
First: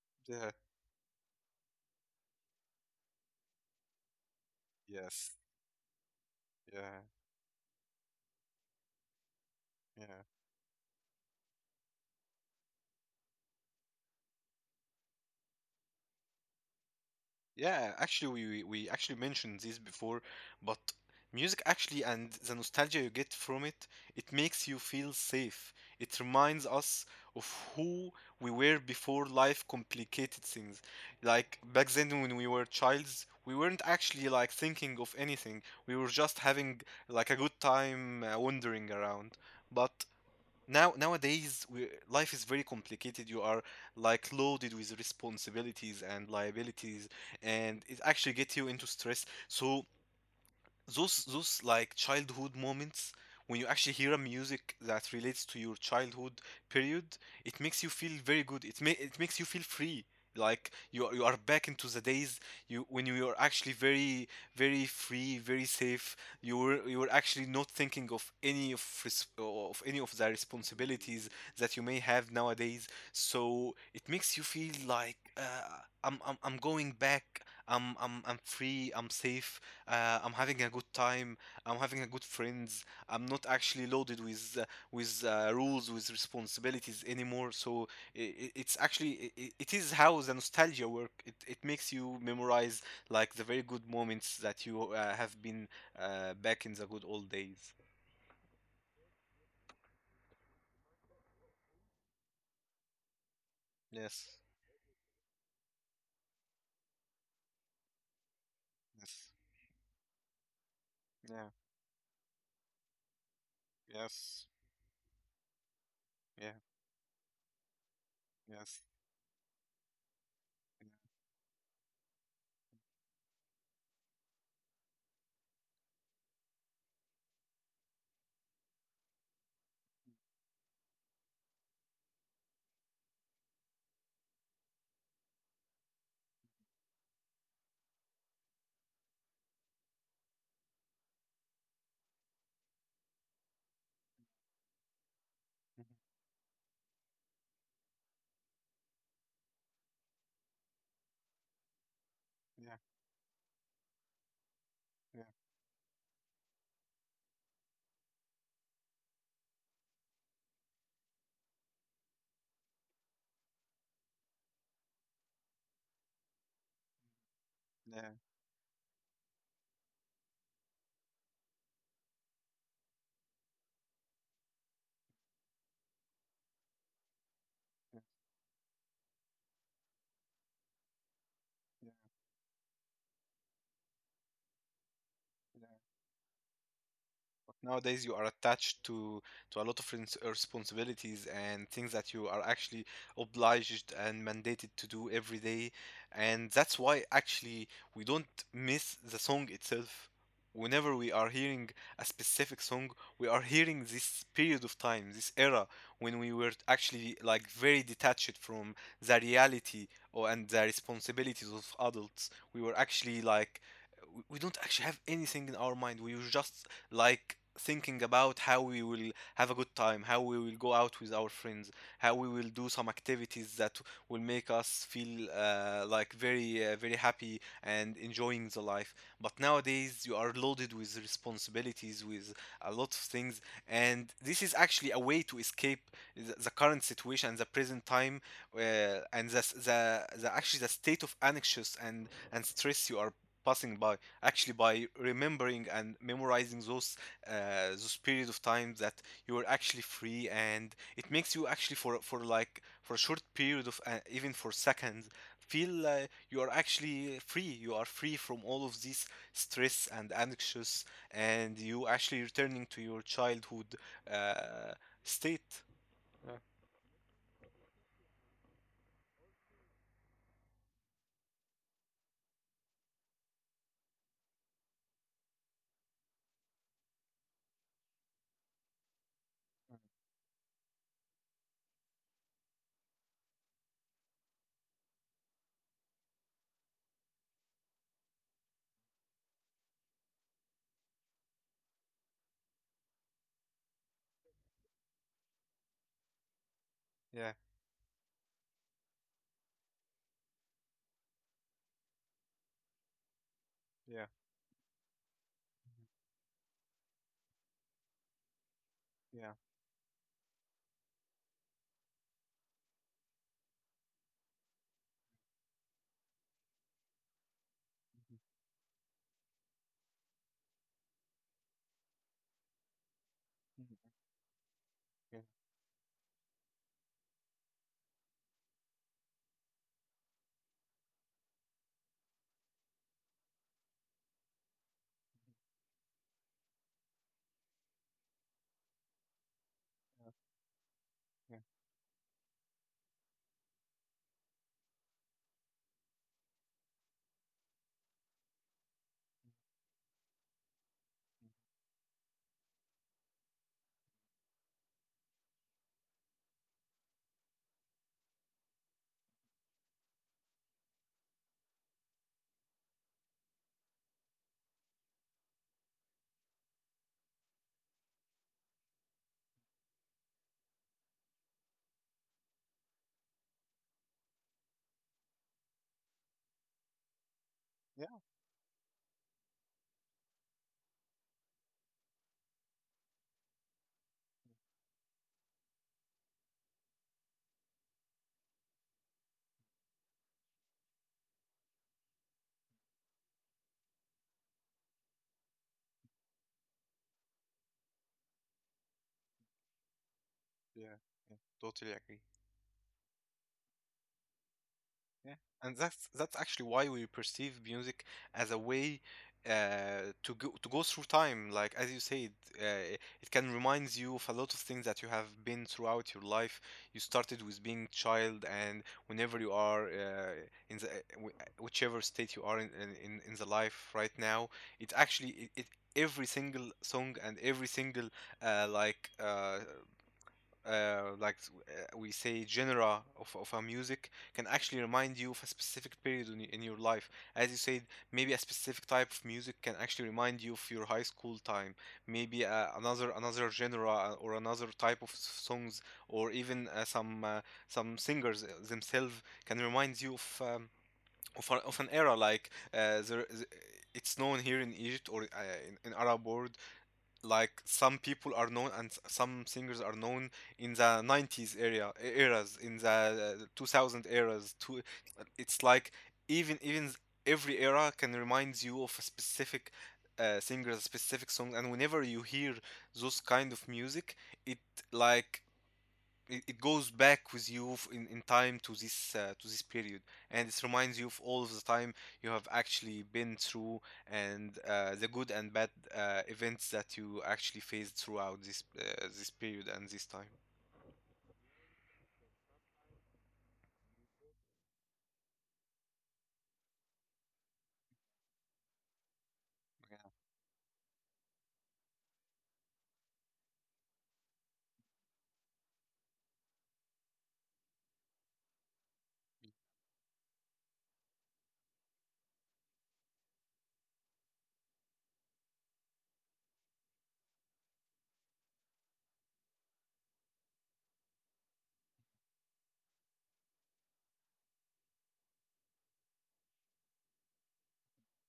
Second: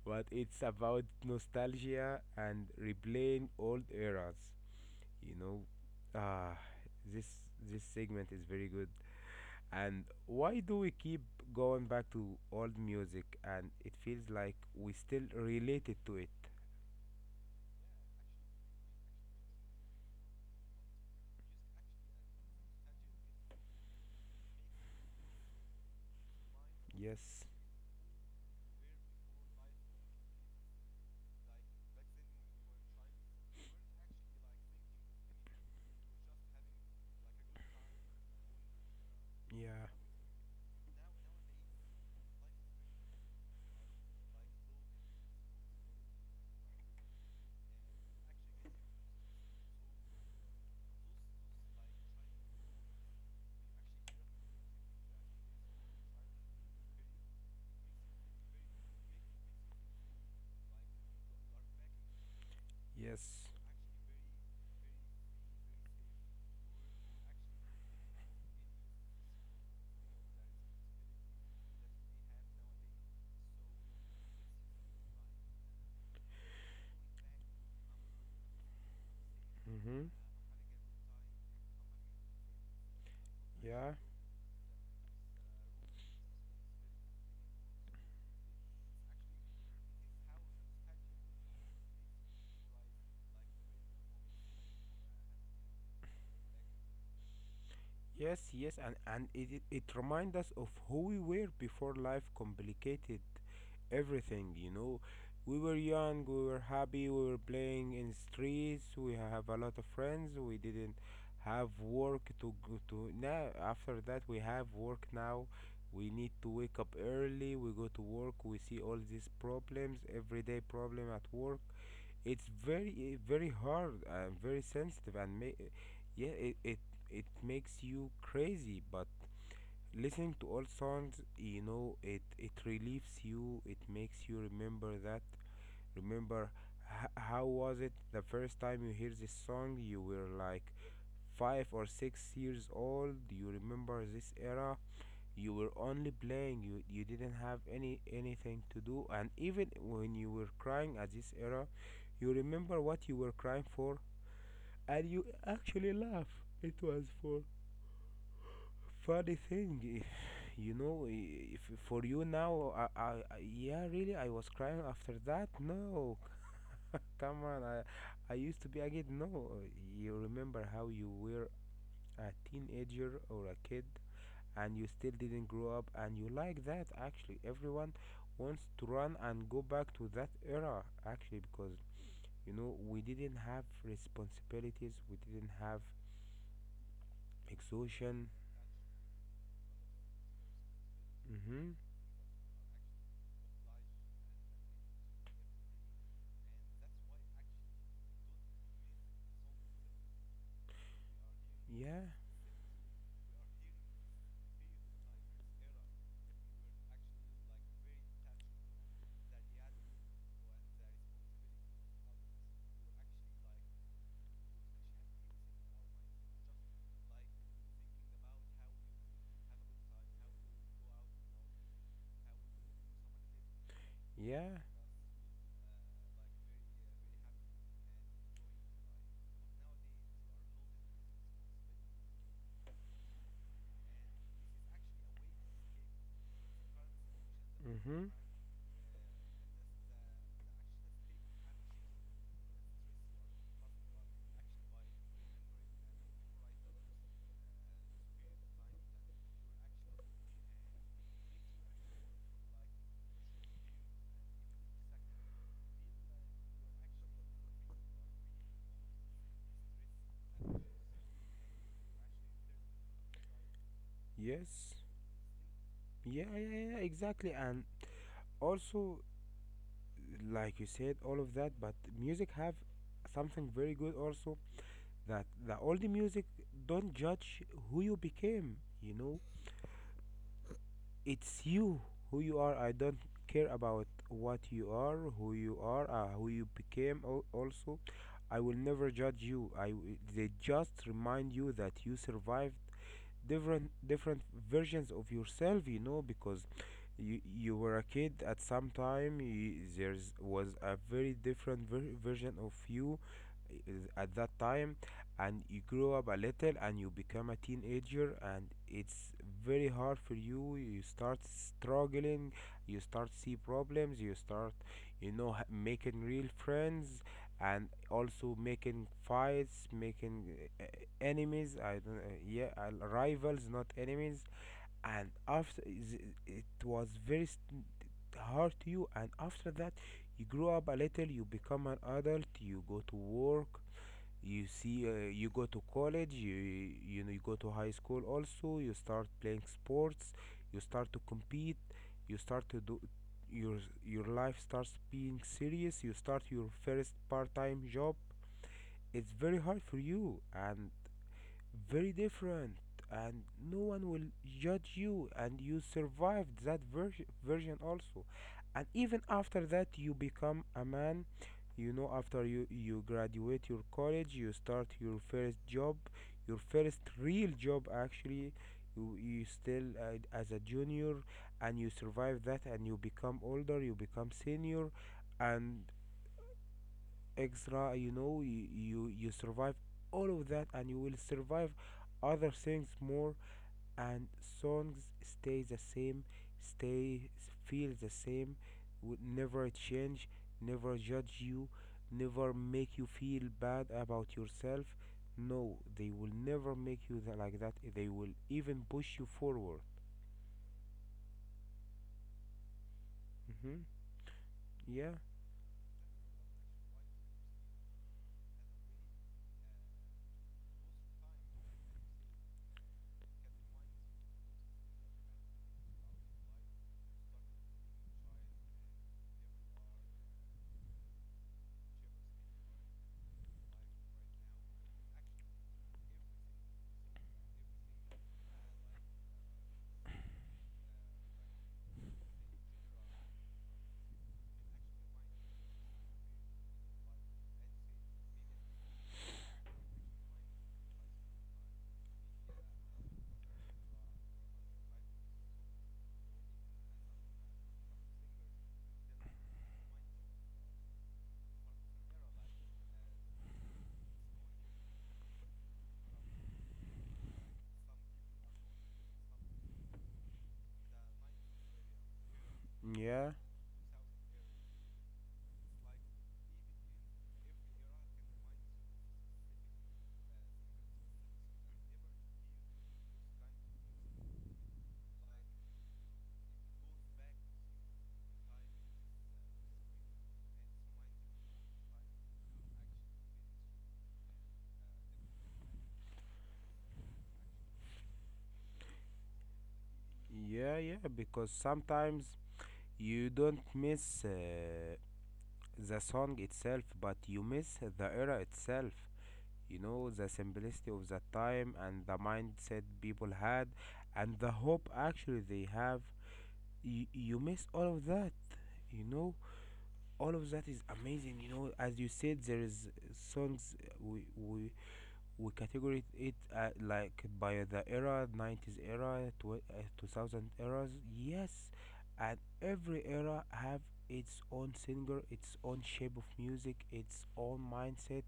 Speaker 1: but
Speaker 2: Yeah.
Speaker 1: it's about nostalgia and replaying old eras.
Speaker 2: Yes.
Speaker 1: You know, ah,
Speaker 2: Yeah.
Speaker 1: this this segment is very good, and
Speaker 2: Yeah.
Speaker 1: why do we keep going back to old music and it feels like we still related to it?
Speaker 2: Yeah, actually, we we we actually mentioned this before, but music actually and the nostalgia you get from it, it makes you feel safe. It reminds us
Speaker 1: Yes.
Speaker 2: of who we were before life complicated things. Like back then when we were childs, we weren't actually like thinking of anything. We were just having like a good time, uh, wandering around.
Speaker 1: Yeah.
Speaker 2: But now nowadays we, life is very complicated. You are like loaded with responsibilities and liabilities, and it actually gets you into stress. So those, those like childhood moments, when you actually hear a music that relates to your childhood period, it makes you feel very good. It ma- it makes you feel free, like you are, you are back into the days, you when you were
Speaker 1: Yes.
Speaker 2: actually very very free, very safe. You were you were actually not thinking of any of res- of any of the responsibilities that you may have nowadays. So it makes you feel like, uh, I'm, I'm I'm going back, I'm I'm I'm free, I'm safe,
Speaker 1: Mm-hmm.
Speaker 2: uh, I'm having a good time, I'm having a good friends, I'm not actually
Speaker 1: Yeah.
Speaker 2: loaded with uh, with uh, rules, with responsibilities anymore. So it, it's actually— it, it is how the nostalgia work. It, it makes you memorize like the very good moments that you uh, have been, uh, back in the good old days.
Speaker 1: Yes, yes, and, and it, it it reminds us of who we were before life complicated
Speaker 2: Yes.
Speaker 1: everything, you know. We were young, we were happy, we were playing in streets, we
Speaker 2: Yes.
Speaker 1: have a lot of friends, we didn't
Speaker 2: Yeah.
Speaker 1: have work to go to. Now, after that, we
Speaker 2: Yes.
Speaker 1: have work now. We need to
Speaker 2: Yeah.
Speaker 1: wake up early, we go to work, we see
Speaker 2: Yes.
Speaker 1: all these problems, everyday
Speaker 2: Yeah.
Speaker 1: problem at work. It's very, very hard and very sensitive and ma- yeah, it, it, it makes you crazy, but listening to old songs, you know, it it relieves you, it makes you remember that remember h- how was it the first time you hear this song, you were like five or six years old, you remember this era, you were
Speaker 2: Mhm.
Speaker 1: only playing, you you didn't have any anything to do, and even when you were crying at this era you remember
Speaker 2: Yeah.
Speaker 1: what you were crying for, and you
Speaker 2: Yeah.
Speaker 1: actually laugh, it was for funny thing. [LAUGHS] You know i- if for you now I, I, I, yeah, really I was crying after that, no, come on, i
Speaker 2: Yeah.
Speaker 1: I used to be a kid. No, you remember how you were a teenager or a kid and you still didn't grow up, and you like that, actually everyone wants to run and go back to that era actually because,
Speaker 2: Yeah.
Speaker 1: you know, we didn't have responsibilities, we didn't
Speaker 2: Yeah.
Speaker 1: have
Speaker 2: Nowadays you
Speaker 1: exhaustion.
Speaker 2: are attached to to a lot of rens- responsibilities and
Speaker 1: Mhm.
Speaker 2: things that you are actually obliged and mandated to do every day, and that's why actually we don't miss the song itself. Whenever we are hearing
Speaker 1: Yeah,
Speaker 2: a specific song, we are hearing this period of time, this era when we were actually like very detached from the reality, or and the responsibilities of adults. We were actually like, we we don't actually have anything in our mind. We were just like thinking about how we will have a good time, how we will go out with our friends, how we will do some activities that will make
Speaker 1: yeah.
Speaker 2: us feel, uh, like very uh, very happy and enjoying the life. But nowadays you are loaded with responsibilities, with a lot of things, and this is actually a way to escape the, the current situation, the present
Speaker 1: Mhm.
Speaker 2: time, uh, and the, the the actually the state of anxious and and stress you are passing by, actually by remembering and memorizing those uh, those period of time that you were actually free. And it makes you actually for for like for a short period of, uh, even for seconds, feel, uh, you are actually free. You are free from all of this stress and anxious, and you actually returning to your childhood,
Speaker 1: Yes.
Speaker 2: uh, state.
Speaker 1: Yeah, yeah, yeah, yeah, exactly. And also, like you said, all of that, but music have something very good also, that the old music don't judge who you became, you know?
Speaker 2: Mm.
Speaker 1: It's you who you are. I don't care about what you are, who you are, uh, who you became al- also. I will never judge you. I w- they just remind you that you survived different different versions of yourself, you know because you
Speaker 2: Yeah,
Speaker 1: you were a kid at some time. You, there's was a very different ver- version of you uh,
Speaker 2: yeah,
Speaker 1: at that time. And you
Speaker 2: mhm,
Speaker 1: grow up a little and you become a teenager, and it's
Speaker 2: yeah,
Speaker 1: very hard for you you start struggling, you start see problems, you start you know ha- making real friends, and also making fights, making uh, enemies. I don't, uh, yeah, uh, rivals,
Speaker 2: mhm,
Speaker 1: not
Speaker 2: mhm,
Speaker 1: enemies. And
Speaker 2: yeah,
Speaker 1: after is- it was very st- hard to you. And after that, you grow up a little, you become an adult, you go to work, you see, uh, you go to college, you you know you go to high school also. You start playing sports, you start to
Speaker 2: yeah,
Speaker 1: compete, you start to do your your life starts being serious. You start your first part-time job. It's very hard for you, and very different. And no one will judge you, and you survived that ver- version also. And even after that, you become a man, you know after you you graduate your college. You start your first job, your first real job, actually. You, you still, uh, as a junior. And you survive that, and you become older, you become senior, and extra. you
Speaker 2: yeah,
Speaker 1: know you, you you survive all of that, and you will survive other things more. And songs stay the same, stay feel the same. Would never change, never judge you, never make you feel bad about yourself. No, they will never make you tha- like that. They will even push you forward.
Speaker 2: yeah, yeah. Totally agree.
Speaker 1: Hmm. Yeah.
Speaker 2: Yeah, and that's that's actually why we perceive music as a way, uh, to go— to go through time. Like as you said, uh, it can remind you of a lot of things that you have been throughout your life. You started with being child, and whenever you are, uh, in the w- whichever state you are in, in in in the life right now, it actually— it, it, every single song and every single, uh, like uh, uh, like s- uh, we say, genre of, of a music, can actually remind you of a specific period in, y- in your life. As you said, maybe a specific type of music can actually remind you of your high school time, maybe uh, another, another genre, uh, or another type of s- songs, or even uh, some uh, some singers uh, themselves, can remind you of um, of, a, of an era. Like, uh, there, th- it's known here in Egypt, or uh, in, in Arab world, like some people are known and s- some singers are known in the nineties area, e, eras in the
Speaker 1: Yeah,
Speaker 2: uh, two thousand eras to. It's like, even even s- every era can remind you of a specific, uh, singer, a specific song. And whenever you hear those kind of music, it like, it, it goes back with you f- in, in time to this uh, to this period, and it reminds you of all of the time you have actually been through and, uh, the good and bad, uh, events that you actually faced throughout this uh, this period and this time.
Speaker 1: yeah, yeah, because sometimes you don't miss, uh, the song itself, but you miss the era itself. You know, the simplicity of that time and the mindset people had, and the hope actually they have. You, you miss all of that. You know, all of that is amazing. You know, as you said, there is songs we, we we categorize it, uh, like by the era. nineties era, tw- uh, two thousand eras, yes. And every era have its own singer, its own shape of music, its own mindset.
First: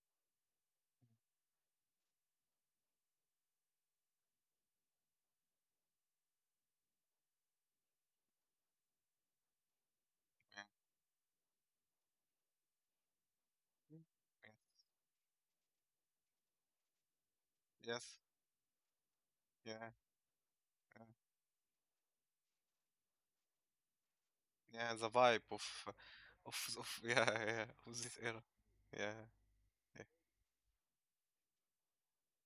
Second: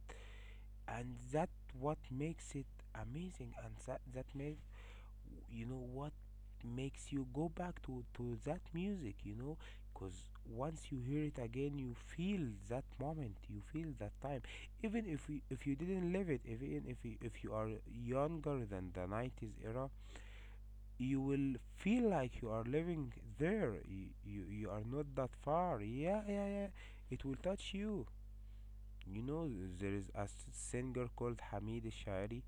Speaker 1: And that what makes it amazing. And that that make, you know what makes you go back to, to that music, you know, because
Speaker 2: Yeah.
Speaker 1: once you hear it again, you feel that moment, you feel
Speaker 2: Yeah.
Speaker 1: that time. Even if you, if you didn't live it, if, even if you, if you are
Speaker 2: Yes.
Speaker 1: younger than the nineties
Speaker 2: Yeah.
Speaker 1: era,
Speaker 2: Yeah,
Speaker 1: you will feel like you are living there. You, you, you are
Speaker 2: yeah,
Speaker 1: not
Speaker 2: the
Speaker 1: that
Speaker 2: vibe of
Speaker 1: far. Yeah, yeah, yeah.
Speaker 2: of, of [LAUGHS]
Speaker 1: It
Speaker 2: yeah
Speaker 1: will
Speaker 2: yeah
Speaker 1: touch
Speaker 2: of
Speaker 1: you.
Speaker 2: this era.
Speaker 1: You
Speaker 2: yeah
Speaker 1: know, there
Speaker 2: yeah
Speaker 1: is a s- singer called Hamid Shahri.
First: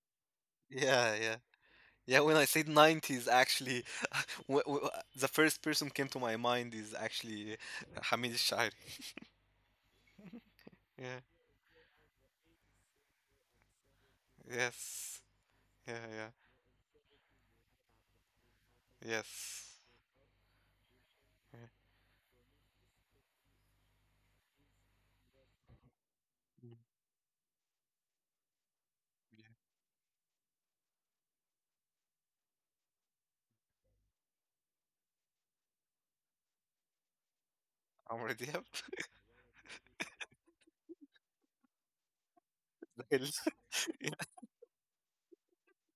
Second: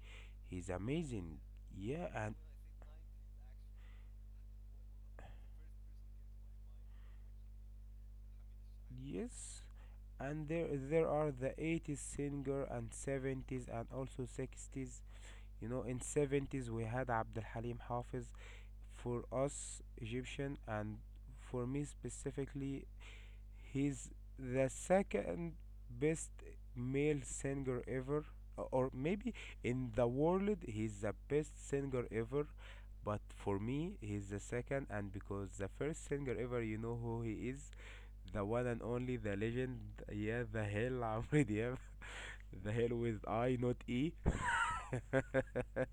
Speaker 1: He's
Speaker 2: yeah yeah
Speaker 1: amazing. Yeah,
Speaker 2: Yeah, when
Speaker 1: and
Speaker 2: I said nineties, actually, [LAUGHS] w w the first person came to my mind is actually Hamid Shaari.
Speaker 1: yes, and there there
Speaker 2: Yeah,
Speaker 1: are the eighties singer, and seventies, and also sixties.
Speaker 2: yes.
Speaker 1: You know,
Speaker 2: Yeah,
Speaker 1: in
Speaker 2: yeah,
Speaker 1: seventies we had Abdul Halim Hafiz. For
Speaker 2: yes.
Speaker 1: us Egyptian, and
Speaker 2: Yeah.
Speaker 1: for me specifically, he's the second best
Speaker 2: Mm,
Speaker 1: male singer ever, o- or maybe
Speaker 2: yeah.
Speaker 1: in the world he's the best singer ever. But for me, he's the second, and because the first singer ever, you know who he is,
Speaker 2: عمرو
Speaker 1: the
Speaker 2: دياب
Speaker 1: one and only, the legend, yeah, the hell, عمرو دياب, [LAUGHS] the hell with
Speaker 2: ال-
Speaker 1: I, not
Speaker 2: [LAUGHS] [LAUGHS]
Speaker 1: E.
Speaker 2: yeah.
Speaker 1: [LAUGHS]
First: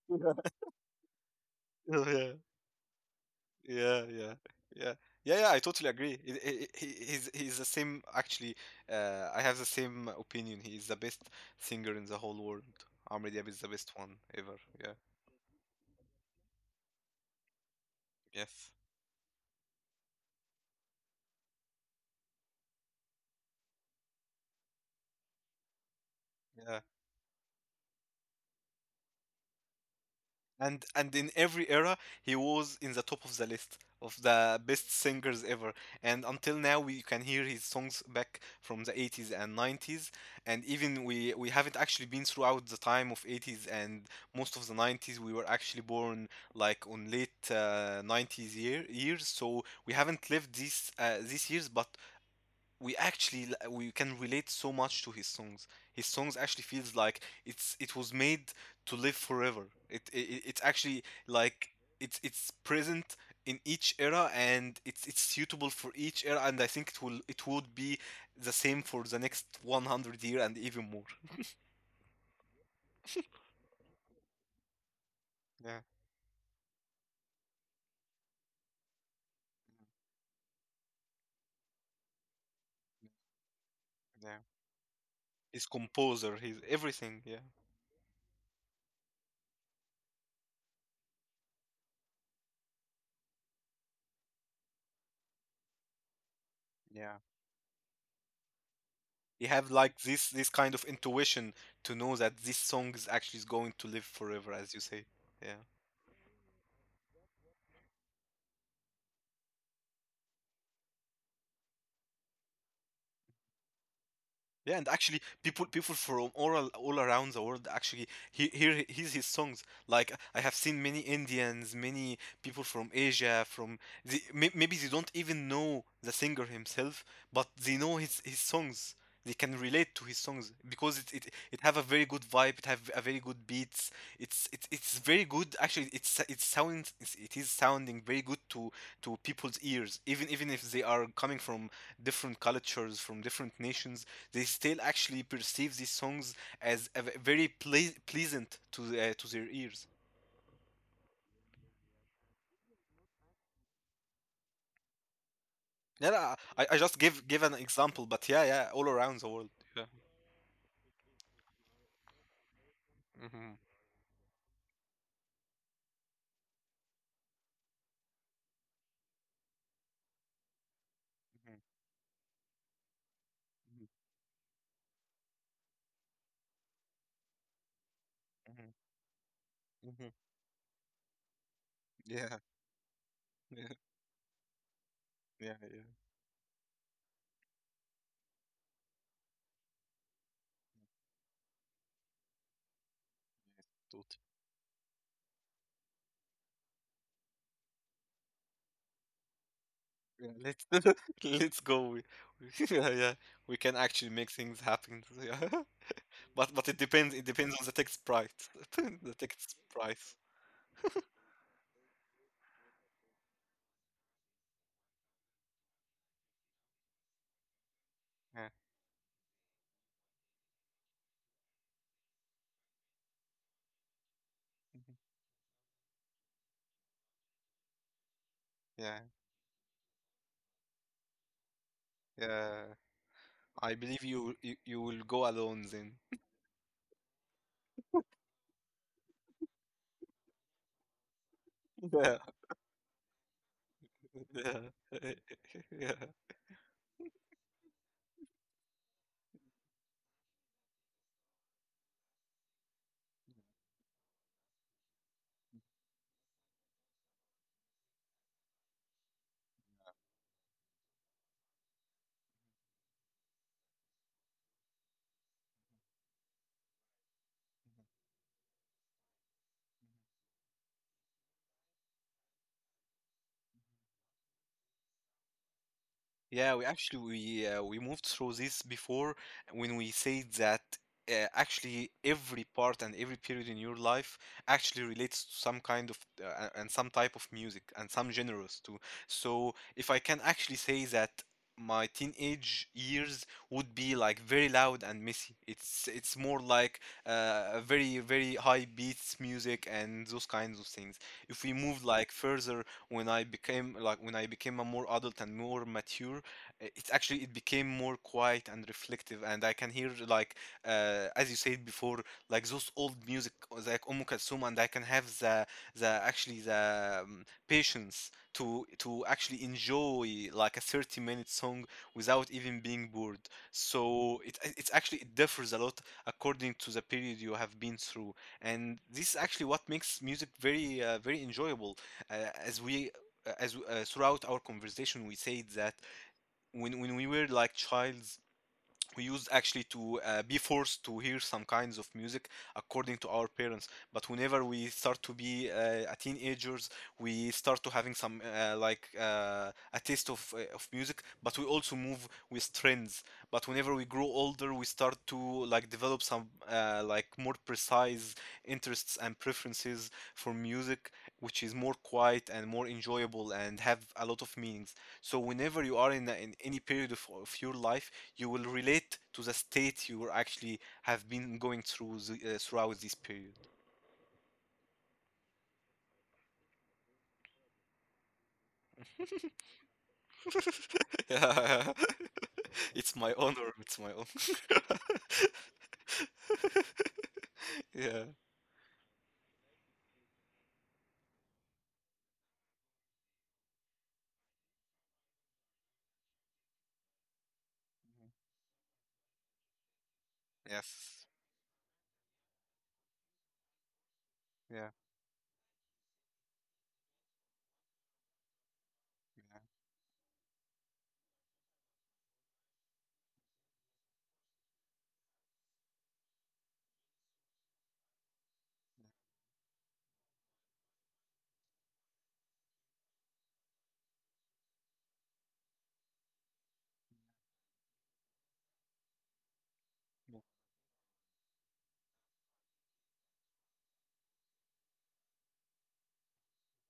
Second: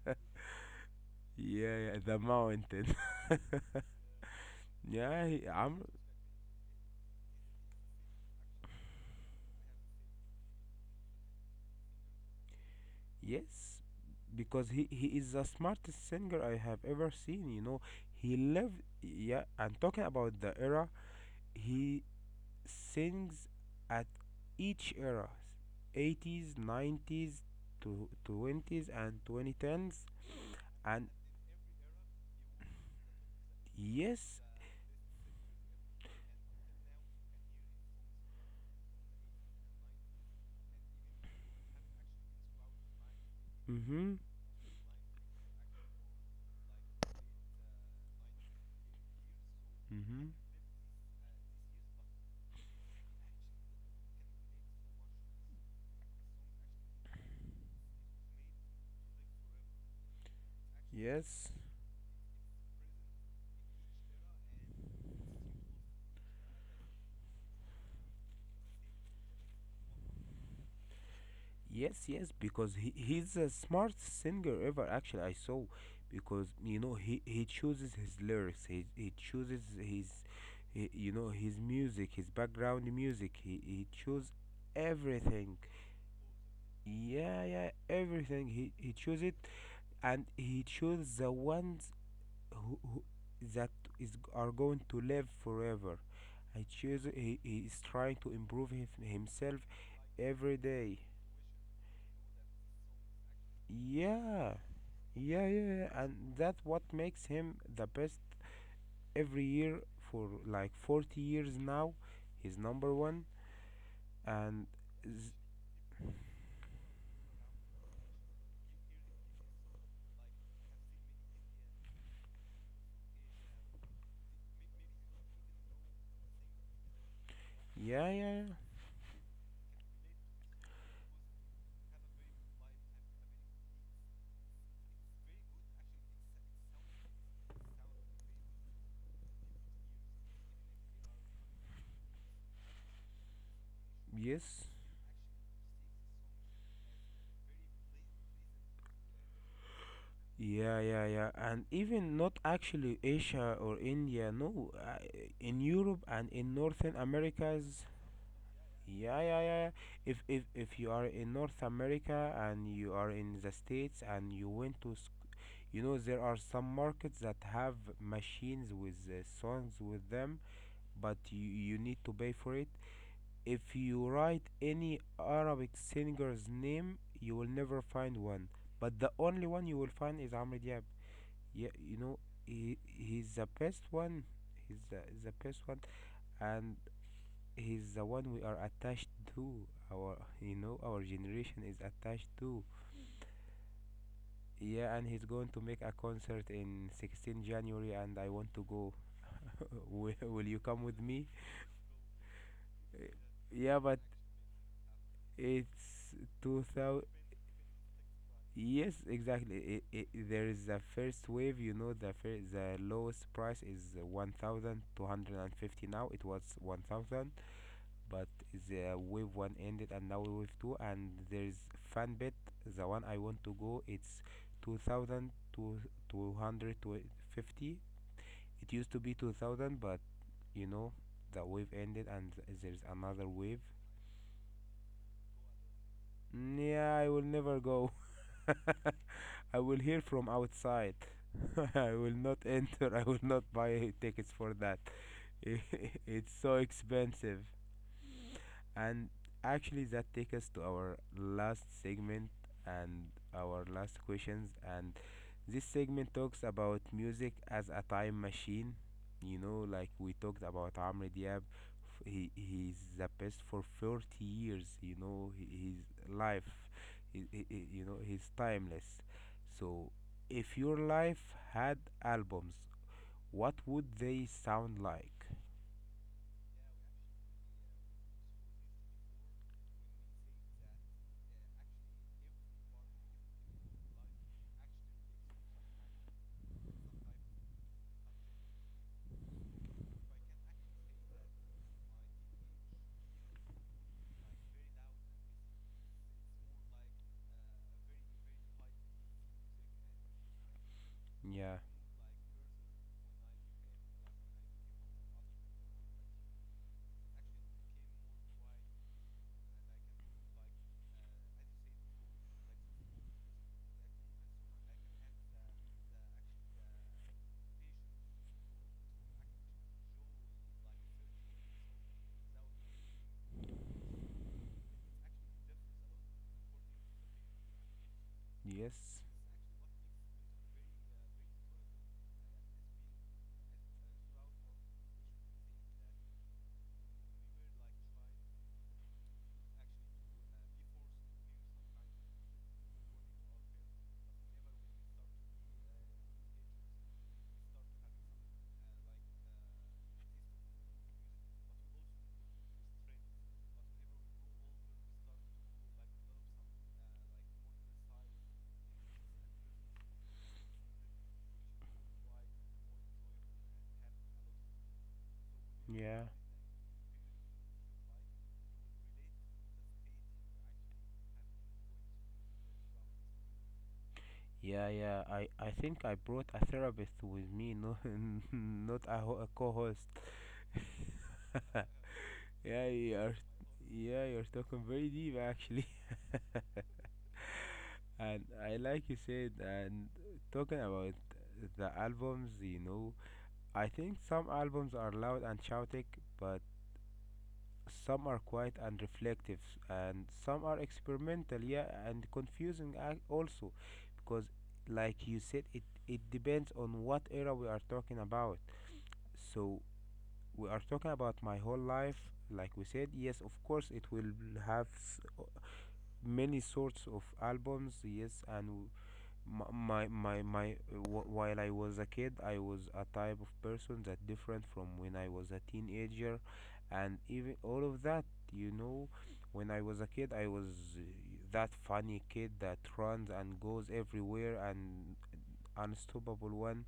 Speaker 1: Yeah, yeah,
Speaker 2: Yeah,
Speaker 1: the
Speaker 2: yeah,
Speaker 1: mountain. [LAUGHS]
Speaker 2: yeah, yeah, yeah,
Speaker 1: Yeah,
Speaker 2: yeah.
Speaker 1: he,
Speaker 2: yeah. I
Speaker 1: I'm,
Speaker 2: totally agree. He, he, he- he's he's the same. Actually, uh, I have the same opinion. He is the best singer in the whole world. Amr Diab is the
Speaker 1: yes,
Speaker 2: best one ever.
Speaker 1: because he,
Speaker 2: Yeah.
Speaker 1: he is the smartest singer I have ever seen, you know. He
Speaker 2: Yes.
Speaker 1: lived, yeah, I'm talking about the era. He sings at each era, eighties,
Speaker 2: Yeah.
Speaker 1: nineties, to twenties, and twenty tens.
Speaker 2: and
Speaker 1: And
Speaker 2: and in every era he was in the top of the list of
Speaker 1: yes,
Speaker 2: the best singers ever, and until now we can hear his songs back from the eighties and nineties. And even we we haven't actually been throughout the time of eighties and
Speaker 1: mm-hmm.
Speaker 2: most of the nineties. We were actually born like on late uh, nineties year, years, so we
Speaker 1: Mm-hmm.
Speaker 2: haven't lived these uh, these years, but we actually l- we can relate so much to his songs. His songs actually feels like it's it was made to live forever. It, it it's actually
Speaker 1: Yes,
Speaker 2: like it's it's present in each era, and it's it's suitable for each era, and I think it will it would be the same for the next one hundred year and even more.
Speaker 1: yes, yes. Because he he's the smartest singer ever. Actually, I saw,
Speaker 2: Yeah.
Speaker 1: because you know he he chooses his lyrics. He he chooses his, he, you know his music, his background music. He he chooses
Speaker 2: Yeah.
Speaker 1: everything.
Speaker 2: His composer, his everything, yeah.
Speaker 1: Yeah, yeah, everything. He he chooses, it, and he chooses the ones who, who that is are going to live forever. He chose.
Speaker 2: Yeah.
Speaker 1: He he is trying to improve his,
Speaker 2: He
Speaker 1: himself
Speaker 2: have like this this
Speaker 1: every
Speaker 2: kind of
Speaker 1: day.
Speaker 2: intuition to know that this song is actually is going to live forever,
Speaker 1: Yeah,
Speaker 2: as you say.
Speaker 1: yeah,
Speaker 2: Yeah.
Speaker 1: yeah, yeah, and that's what makes him the best every year for like forty years now. He's number one, and
Speaker 2: Yeah, and actually,
Speaker 1: z-
Speaker 2: people people from all all around the world actually he- hear hear his songs. Like I have seen many Indians, many people from Asia, from the, may- maybe they don't even know the singer himself, but they know
Speaker 1: yeah,
Speaker 2: his
Speaker 1: yeah,
Speaker 2: his
Speaker 1: yeah,
Speaker 2: songs. They can relate to his songs because it it, it have a very good vibe. It have a very good beat. It's it's it's very good. Actually, it's it sounds it's, it is sounding very good to to people's ears, even even if they are coming from different cultures, from different nations. They
Speaker 1: yes,
Speaker 2: still actually perceive these songs as a ve- very ple pleasant to the, to their ears.
Speaker 1: yeah, yeah, yeah, and even not actually Asia or India, no, uh, in Europe
Speaker 2: Yeah,
Speaker 1: and
Speaker 2: yeah,
Speaker 1: in
Speaker 2: I, I
Speaker 1: Northern
Speaker 2: just give give an
Speaker 1: Americas.
Speaker 2: example, but yeah, yeah, all
Speaker 1: Yeah,
Speaker 2: around
Speaker 1: yeah,
Speaker 2: the
Speaker 1: yeah.
Speaker 2: world.
Speaker 1: Yeah. If if if you are in North America, and you are in the
Speaker 2: Mm-hmm.
Speaker 1: States, and you went to, you know there are some markets that have machines with, uh, songs with them, but you, you need to pay for it. If
Speaker 2: Mm-hmm.
Speaker 1: you write any Arabic singer's name you will never find one, but the only one you will
Speaker 2: Mm-hmm.
Speaker 1: find is Amr Diab. Yeah, you know
Speaker 2: Yeah,
Speaker 1: he, he's the best
Speaker 2: [LAUGHS]
Speaker 1: one, he's the, the
Speaker 2: yeah,
Speaker 1: best one,
Speaker 2: yeah,
Speaker 1: and he's the one we are attached to. Our, you know our generation is attached to.
Speaker 2: yeah.
Speaker 1: Yeah, and he's going to make a concert in sixteen January and I want to go. [LAUGHS] will,
Speaker 2: Yeah,
Speaker 1: will you
Speaker 2: let's
Speaker 1: come with
Speaker 2: [LAUGHS]
Speaker 1: me?
Speaker 2: let's go. We- [LAUGHS] Yeah,
Speaker 1: Uh,
Speaker 2: yeah. We can
Speaker 1: yeah, but
Speaker 2: actually make things happen. [LAUGHS] Yeah.
Speaker 1: it's
Speaker 2: But but it
Speaker 1: two thousand.
Speaker 2: depends it depends on the text price.
Speaker 1: Yes,
Speaker 2: [LAUGHS] The text
Speaker 1: exactly, it,
Speaker 2: price.
Speaker 1: it, there is a first wave, you know the first, the lowest price is, uh, one thousand two hundred fifty now, it was one thousand. But
Speaker 2: Yeah.
Speaker 1: the wave one ended and now wave two, and there is fan bet. The one I want to go, it's two
Speaker 2: Mhm.
Speaker 1: thousand two two hundred fifty. It used
Speaker 2: Yeah.
Speaker 1: to be two thousand, but you know the wave ended and th-
Speaker 2: Yeah.
Speaker 1: there's another wave.
Speaker 2: I believe you you, you will go alone then.
Speaker 1: Mm. Yeah, I will never go. [LAUGHS] I will hear from outside. [LAUGHS]
Speaker 2: [LAUGHS]
Speaker 1: I
Speaker 2: Yeah.
Speaker 1: will not enter. I will not buy tickets for
Speaker 2: Yeah.
Speaker 1: that. [LAUGHS]
Speaker 2: [LAUGHS] Yeah.
Speaker 1: It's so expensive. And actually, that takes us to our last segment and our last questions. And this segment talks about music as a time machine. You know, like we talked about Amr Diab. F- He he's the best for forty years. You know, he, his life, he, he, he- you know, he's timeless. So, if your life had albums, what would they sound like?
Speaker 2: Yeah, we actually we uh, we moved through this before, when we said that uh, actually every part and every period in your life actually relates to some kind of uh, a- and some type of music and some genres too. So if I can actually say that my teenage years would be like very loud and messy. It's it's more like uh, a very very high beats music and those kinds of things. If we
Speaker 1: Yeah.
Speaker 2: move like further, when I became like when I became a more adult and more mature, i- it's actually it became more quiet and reflective, and I can hear like uh, as you said before, like those old music uh, like Umm Kulthum. And I can have the the actually the um, patience to to actually enjoy like a thirty minute song without even being bored. So it it- it's actually it differs a lot according to the period you have been through, and
Speaker 1: Yes.
Speaker 2: this is actually what makes music very uh, very enjoyable. Uh, as we uh, as uh, Throughout our conversation, we said that when when we were like childs, we used actually to uh, be forced to hear some kinds of music according to our parents. But whenever we start to be uh, a teenagers, we start to having some uh, like uh, a taste of, uh, of music, but we also move with trends. But whenever we grow older, we start to like develop some uh, like more precise interests and preferences for music, which is more quiet and more enjoyable and have a lot of meanings. So whenever you are
Speaker 1: Yeah.
Speaker 2: in, a- in any period of, of your life, you will relate to the state you were actually have been going through the, uh, throughout this period.
Speaker 1: Yeah, yeah. I, I think I brought a therapist with me, no, [LAUGHS] not a, ho- a co-host.
Speaker 2: [LAUGHS]
Speaker 1: [LAUGHS]
Speaker 2: Yeah.
Speaker 1: Yeah,
Speaker 2: [LAUGHS]
Speaker 1: you
Speaker 2: It's
Speaker 1: are.
Speaker 2: my honor. It's my
Speaker 1: Yeah, you're talking
Speaker 2: honor.
Speaker 1: very deep actually,
Speaker 2: [LAUGHS]
Speaker 1: [LAUGHS]
Speaker 2: Yeah.
Speaker 1: and I like you said, and talking about the albums. You know, I think some albums are loud and shouting, but some are quiet and reflective, and some are
Speaker 2: Yes.
Speaker 1: experimental. Yeah, and confusing ac- also, because
Speaker 2: Yeah.
Speaker 1: like you said, it it depends on what era we are talking about.
Speaker 2: Yeah.
Speaker 1: So we are talking about my whole life, like we said, yes, of course it will have s- o- many sorts of albums, yes. And w- my my my, my w- while I was a kid, I was a type of person that different from when I was a teenager. And even all of that, you know when I was a kid,
Speaker 2: Yeah,
Speaker 1: I was, uh, that funny kid that runs and goes everywhere, and unstoppable one.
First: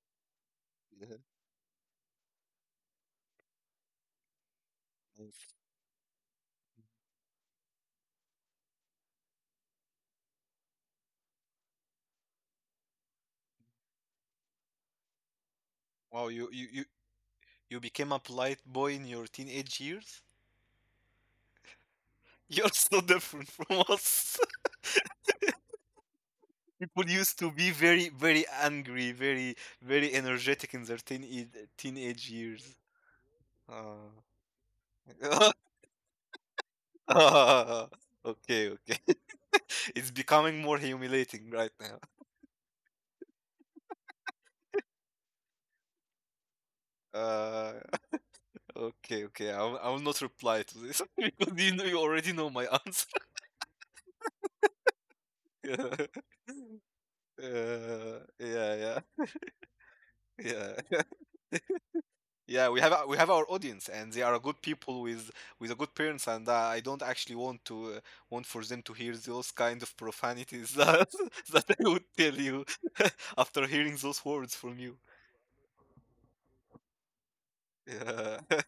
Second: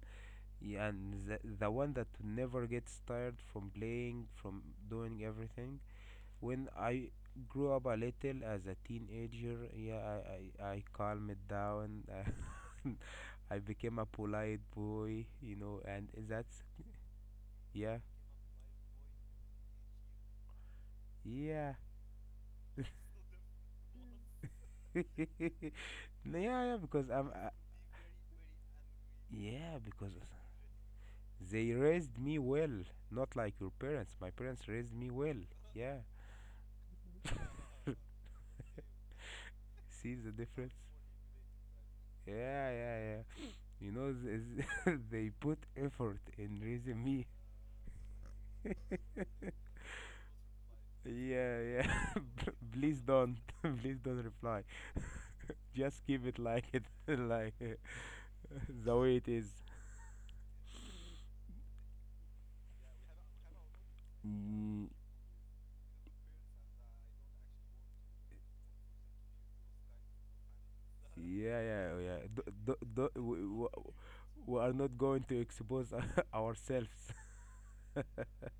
Speaker 1: Yeah,
Speaker 2: yeah,
Speaker 1: and the, the one that never gets tired from playing, from doing
Speaker 2: yes.
Speaker 1: everything. When I grew up a little as a teenager, yeah, I, I, I calmed it down. [LAUGHS] I became a polite boy, you know, and
Speaker 2: Wow, you,
Speaker 1: that's,
Speaker 2: you, you, you
Speaker 1: yeah,
Speaker 2: became a polite boy in your teenage years?
Speaker 1: yeah.
Speaker 2: [LAUGHS] You're so different from us. [LAUGHS]
Speaker 1: [LAUGHS] Yeah, yeah,
Speaker 2: People
Speaker 1: because I'm,
Speaker 2: used
Speaker 1: uh,
Speaker 2: to be very, very angry, very,
Speaker 1: yeah, because
Speaker 2: very energetic in their teen
Speaker 1: they raised
Speaker 2: teenage
Speaker 1: me
Speaker 2: years.
Speaker 1: well, not like your
Speaker 2: Uh,
Speaker 1: parents. My parents raised me well.
Speaker 2: [LAUGHS]
Speaker 1: Yeah,
Speaker 2: [LAUGHS] Okay, okay. [LAUGHS] It's
Speaker 1: see the
Speaker 2: becoming
Speaker 1: difference?
Speaker 2: more humiliating right now.
Speaker 1: Yeah, yeah, yeah. You know, th- [LAUGHS] they put effort in raising me.
Speaker 2: Uh, okay, okay. I will, I will not reply to this [LAUGHS] because
Speaker 1: Yeah,
Speaker 2: you know you
Speaker 1: yeah.
Speaker 2: already know my
Speaker 1: [LAUGHS] Please
Speaker 2: answer.
Speaker 1: don't. [LAUGHS] Please don't reply. [LAUGHS] Just keep
Speaker 2: [LAUGHS]
Speaker 1: it like it, [LAUGHS]
Speaker 2: Yeah,
Speaker 1: like uh,
Speaker 2: uh, yeah,
Speaker 1: [LAUGHS] the way
Speaker 2: yeah,
Speaker 1: it is.
Speaker 2: yeah. [LAUGHS] Yeah, we have our- we have our audience, and they are good
Speaker 1: Mm,
Speaker 2: people with with a good parents, and uh, I don't actually want to uh, want for them to hear those kind of profanities [LAUGHS] that
Speaker 1: yeah,
Speaker 2: that I
Speaker 1: yeah, oh,
Speaker 2: would
Speaker 1: yeah.
Speaker 2: tell
Speaker 1: Do,
Speaker 2: you
Speaker 1: do, do,
Speaker 2: [LAUGHS]
Speaker 1: we,
Speaker 2: after
Speaker 1: we
Speaker 2: hearing those words
Speaker 1: we
Speaker 2: from
Speaker 1: are
Speaker 2: you.
Speaker 1: not going to expose [LAUGHS] ourselves. [LAUGHS]
Speaker 2: Yeah, [LAUGHS]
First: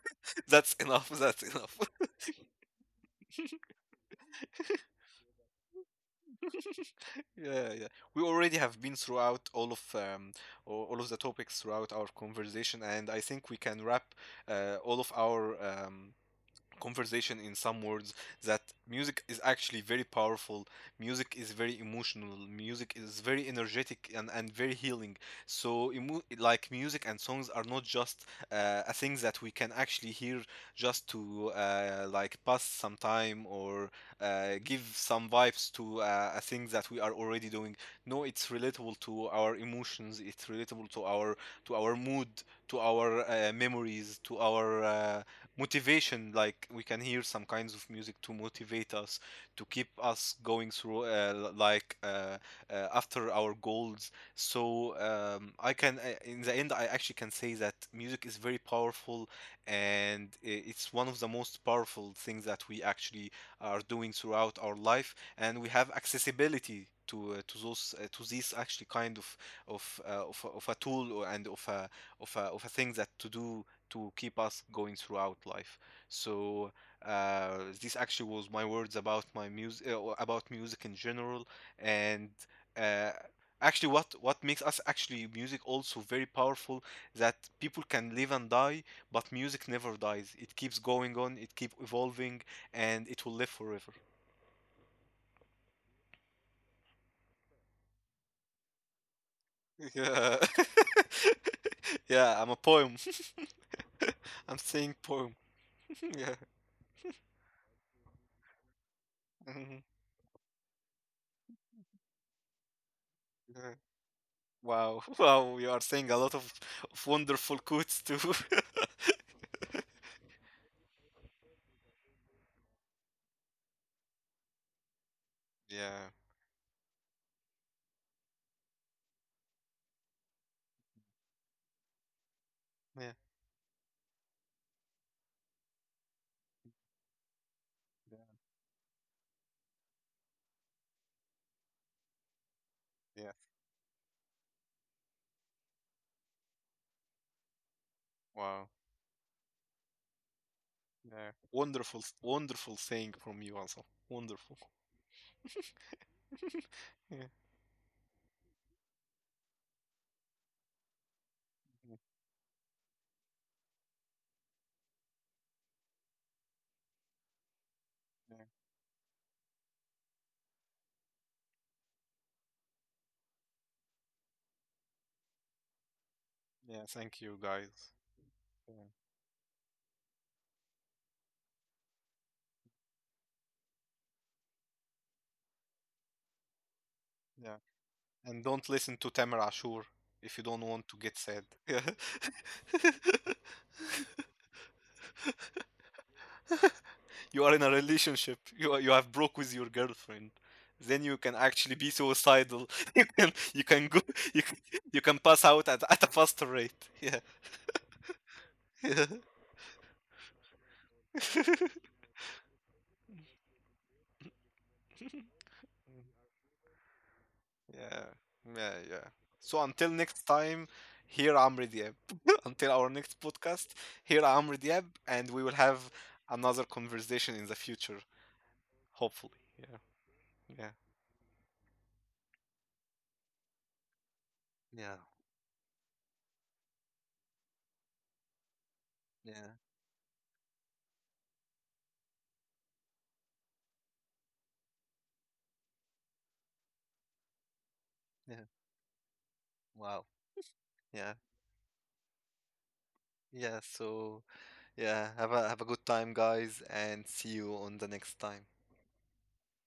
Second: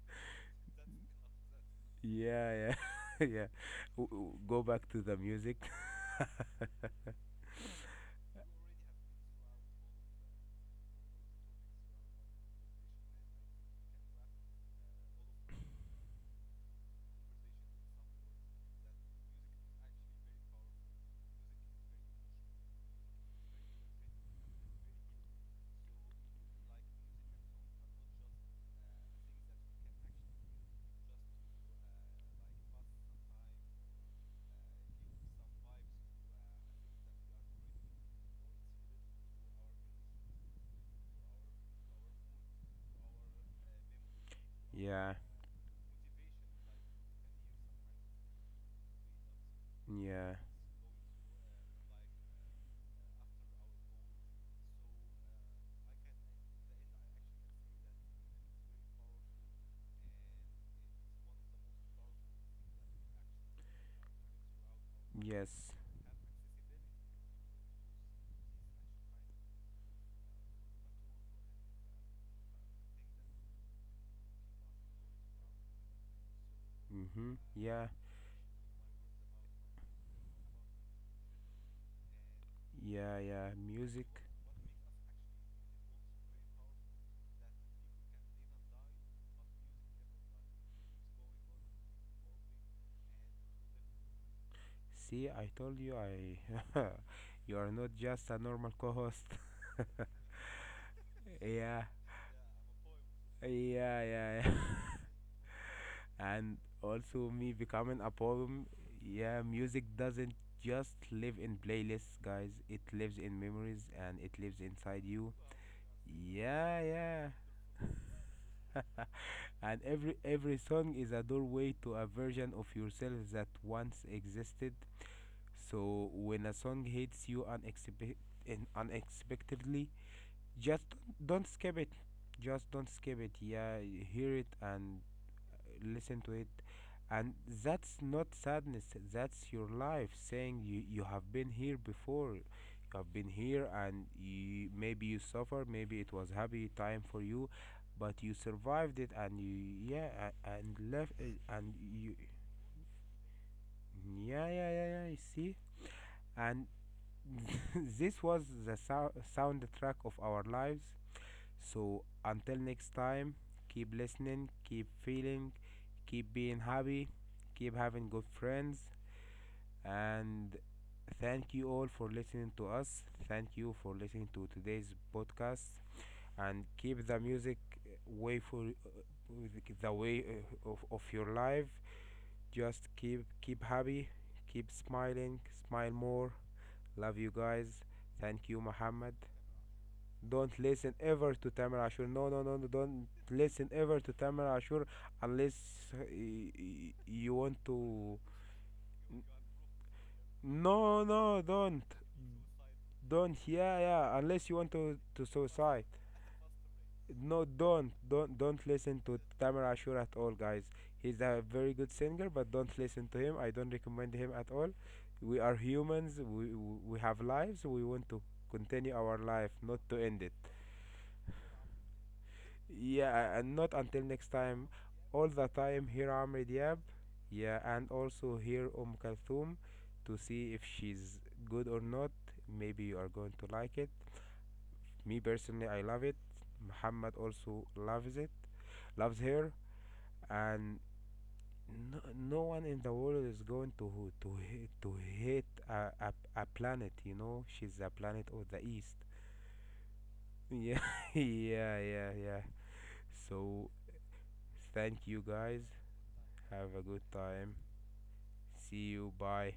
Speaker 2: that's enough. That's enough.
Speaker 1: Yeah, yeah, [LAUGHS] yeah. W- w- Go back to the music. [LAUGHS]
Speaker 2: Yeah, yeah. We already have been throughout all of um, all all of the topics throughout our conversation, and I think we can wrap uh, all of our um, conversation in some words that music is actually very powerful. Music is very emotional, music is very energetic, and and very healing. So emo- like music and songs are not just uh, a things that we can actually hear just to uh, like pass some time or uh, give some vibes to uh, a things that we are already doing. No, it's relatable to our emotions, it's relatable to our to our mood, to our uh, memories, to our
Speaker 1: Yeah,
Speaker 2: uh, motivation. Like we can hear some kinds of music to motivate us, to keep
Speaker 1: yeah,
Speaker 2: us going through uh, like uh, uh, after our goals. So um, I can uh, in the end, I actually can say that music is very powerful, and i- it's one of the most powerful things that we actually are doing throughout our life. And we
Speaker 1: yes.
Speaker 2: have accessibility to, uh, to those uh, to these actually kind of of, uh, of a- of a tool, or- and of a of a, of a thing that to do, to keep us going throughout life. So
Speaker 1: Mhm.
Speaker 2: uh, this
Speaker 1: Yeah,
Speaker 2: actually was my words about my music, uh, about music in general. And uh,
Speaker 1: yeah, yeah.
Speaker 2: actually what
Speaker 1: Music.
Speaker 2: what makes us actually music also very powerful, that people can live and die, but music never dies. It keeps going on, it keeps evolving, and it will live forever.
Speaker 1: See, I told you I [LAUGHS] you are not just a normal co-host. [LAUGHS]
Speaker 2: Yeah,
Speaker 1: Yeah,
Speaker 2: [LAUGHS] yeah, I'm a poem. [LAUGHS]
Speaker 1: yeah, yeah,
Speaker 2: I'm
Speaker 1: yeah.
Speaker 2: saying poem. [LAUGHS]
Speaker 1: [LAUGHS]
Speaker 2: Yeah.
Speaker 1: And also me becoming a poem. Yeah,
Speaker 2: Mhm.
Speaker 1: music doesn't just live in playlists, guys. It lives in
Speaker 2: Yeah.
Speaker 1: memories and it lives
Speaker 2: Wow,
Speaker 1: inside
Speaker 2: [LAUGHS]
Speaker 1: you.
Speaker 2: wow, you are saying a lot of,
Speaker 1: Yeah,
Speaker 2: of
Speaker 1: yeah.
Speaker 2: wonderful quotes too. [LAUGHS]
Speaker 1: [LAUGHS] And every every song is a doorway to a version of yourself that once existed.
Speaker 2: Yeah,
Speaker 1: So when a song hits you unexpe- in unexpectedly, just don't, don't skip it, just don't
Speaker 2: yeah,
Speaker 1: skip it, yeah, hear it and listen to it. And that's
Speaker 2: yeah,
Speaker 1: not sadness, that's your life saying you you have been here before, you have
Speaker 2: yeah.
Speaker 1: been here. And you, maybe you suffer, maybe it was happy time for you, but you
Speaker 2: Wow,
Speaker 1: survived it and you, yeah, a- and left
Speaker 2: yeah.
Speaker 1: it and
Speaker 2: Wonderful,
Speaker 1: you,
Speaker 2: wonderful saying from you also.
Speaker 1: yeah,
Speaker 2: Wonderful. [LAUGHS]
Speaker 1: yeah, yeah, yeah, you see. And
Speaker 2: Yeah,
Speaker 1: [LAUGHS] this was the sou- soundtrack of our lives. So until next time, keep listening, keep feeling, keep being happy, keep having good
Speaker 2: yeah,
Speaker 1: friends, and thank you all for listening to us. Thank you for listening to today's podcast, and
Speaker 2: yeah.
Speaker 1: keep
Speaker 2: Thank
Speaker 1: the
Speaker 2: you,
Speaker 1: music,
Speaker 2: guys.
Speaker 1: uh, way for,
Speaker 2: Yeah,
Speaker 1: uh, the way, uh, of, of your life. Just keep keep happy, keep smiling, smile more. Love you
Speaker 2: yeah.
Speaker 1: guys.
Speaker 2: And
Speaker 1: Thank you,
Speaker 2: don't listen
Speaker 1: Muhammad.
Speaker 2: to Tamer Ashur if you
Speaker 1: Don't
Speaker 2: don't
Speaker 1: listen
Speaker 2: want to get
Speaker 1: ever to
Speaker 2: sad. [LAUGHS]
Speaker 1: Tamer
Speaker 2: Yeah.
Speaker 1: Ashur. No, no, no, no. Don't
Speaker 2: [LAUGHS]
Speaker 1: listen ever to Tamer Ashur unless, uh, y- y- you
Speaker 2: You
Speaker 1: want
Speaker 2: are in a
Speaker 1: to.
Speaker 2: relationship, you are, you have broke with your girlfriend,
Speaker 1: No,
Speaker 2: then you
Speaker 1: no,
Speaker 2: can actually be
Speaker 1: don't,
Speaker 2: suicidal. [LAUGHS] You can,
Speaker 1: don't.
Speaker 2: you
Speaker 1: Yeah,
Speaker 2: can go,
Speaker 1: yeah.
Speaker 2: you
Speaker 1: Unless you
Speaker 2: can,
Speaker 1: want to
Speaker 2: you can
Speaker 1: to
Speaker 2: pass out at,
Speaker 1: suicide.
Speaker 2: at a faster rate, yeah.
Speaker 1: No, don't, don't, don't
Speaker 2: [LAUGHS]
Speaker 1: listen
Speaker 2: Yeah,
Speaker 1: to Tamer Ashur at all, guys. He's a very good singer, but don't listen to him. I don't recommend him at all. We are humans. We we we have lives. We
Speaker 2: yeah,
Speaker 1: want to
Speaker 2: yeah,
Speaker 1: continue
Speaker 2: yeah.
Speaker 1: our life,
Speaker 2: So
Speaker 1: not
Speaker 2: until
Speaker 1: to
Speaker 2: next
Speaker 1: end it.
Speaker 2: time, here I'm Rediab. [LAUGHS] Until our next
Speaker 1: Yeah, and
Speaker 2: podcast,
Speaker 1: not until
Speaker 2: here
Speaker 1: next
Speaker 2: I'm
Speaker 1: time.
Speaker 2: Rediab,
Speaker 1: All
Speaker 2: and we
Speaker 1: the
Speaker 2: will have
Speaker 1: time here Amr
Speaker 2: another
Speaker 1: Diab.
Speaker 2: conversation in
Speaker 1: Yeah,
Speaker 2: the
Speaker 1: and
Speaker 2: future,
Speaker 1: also here Um
Speaker 2: hopefully.
Speaker 1: Kalthum,
Speaker 2: Yeah,
Speaker 1: to see if
Speaker 2: yeah,
Speaker 1: she's good or not. Maybe you are going to like it.
Speaker 2: yeah,
Speaker 1: Me personally, I love it. Muhammad also loves it, loves
Speaker 2: yeah,
Speaker 1: her. And no, no one in the world is going to ho- to hate, to hate a, a a planet. You know, she's a planet
Speaker 2: yeah.
Speaker 1: of the East.
Speaker 2: Wow,
Speaker 1: Yeah, [LAUGHS]
Speaker 2: yeah,
Speaker 1: yeah, yeah, yeah.
Speaker 2: yeah.
Speaker 1: So
Speaker 2: So,
Speaker 1: thank
Speaker 2: yeah,
Speaker 1: you
Speaker 2: have a
Speaker 1: guys.
Speaker 2: have a good time, guys,
Speaker 1: Have a good
Speaker 2: and see you
Speaker 1: time.
Speaker 2: on the next time.
Speaker 1: See you. Bye.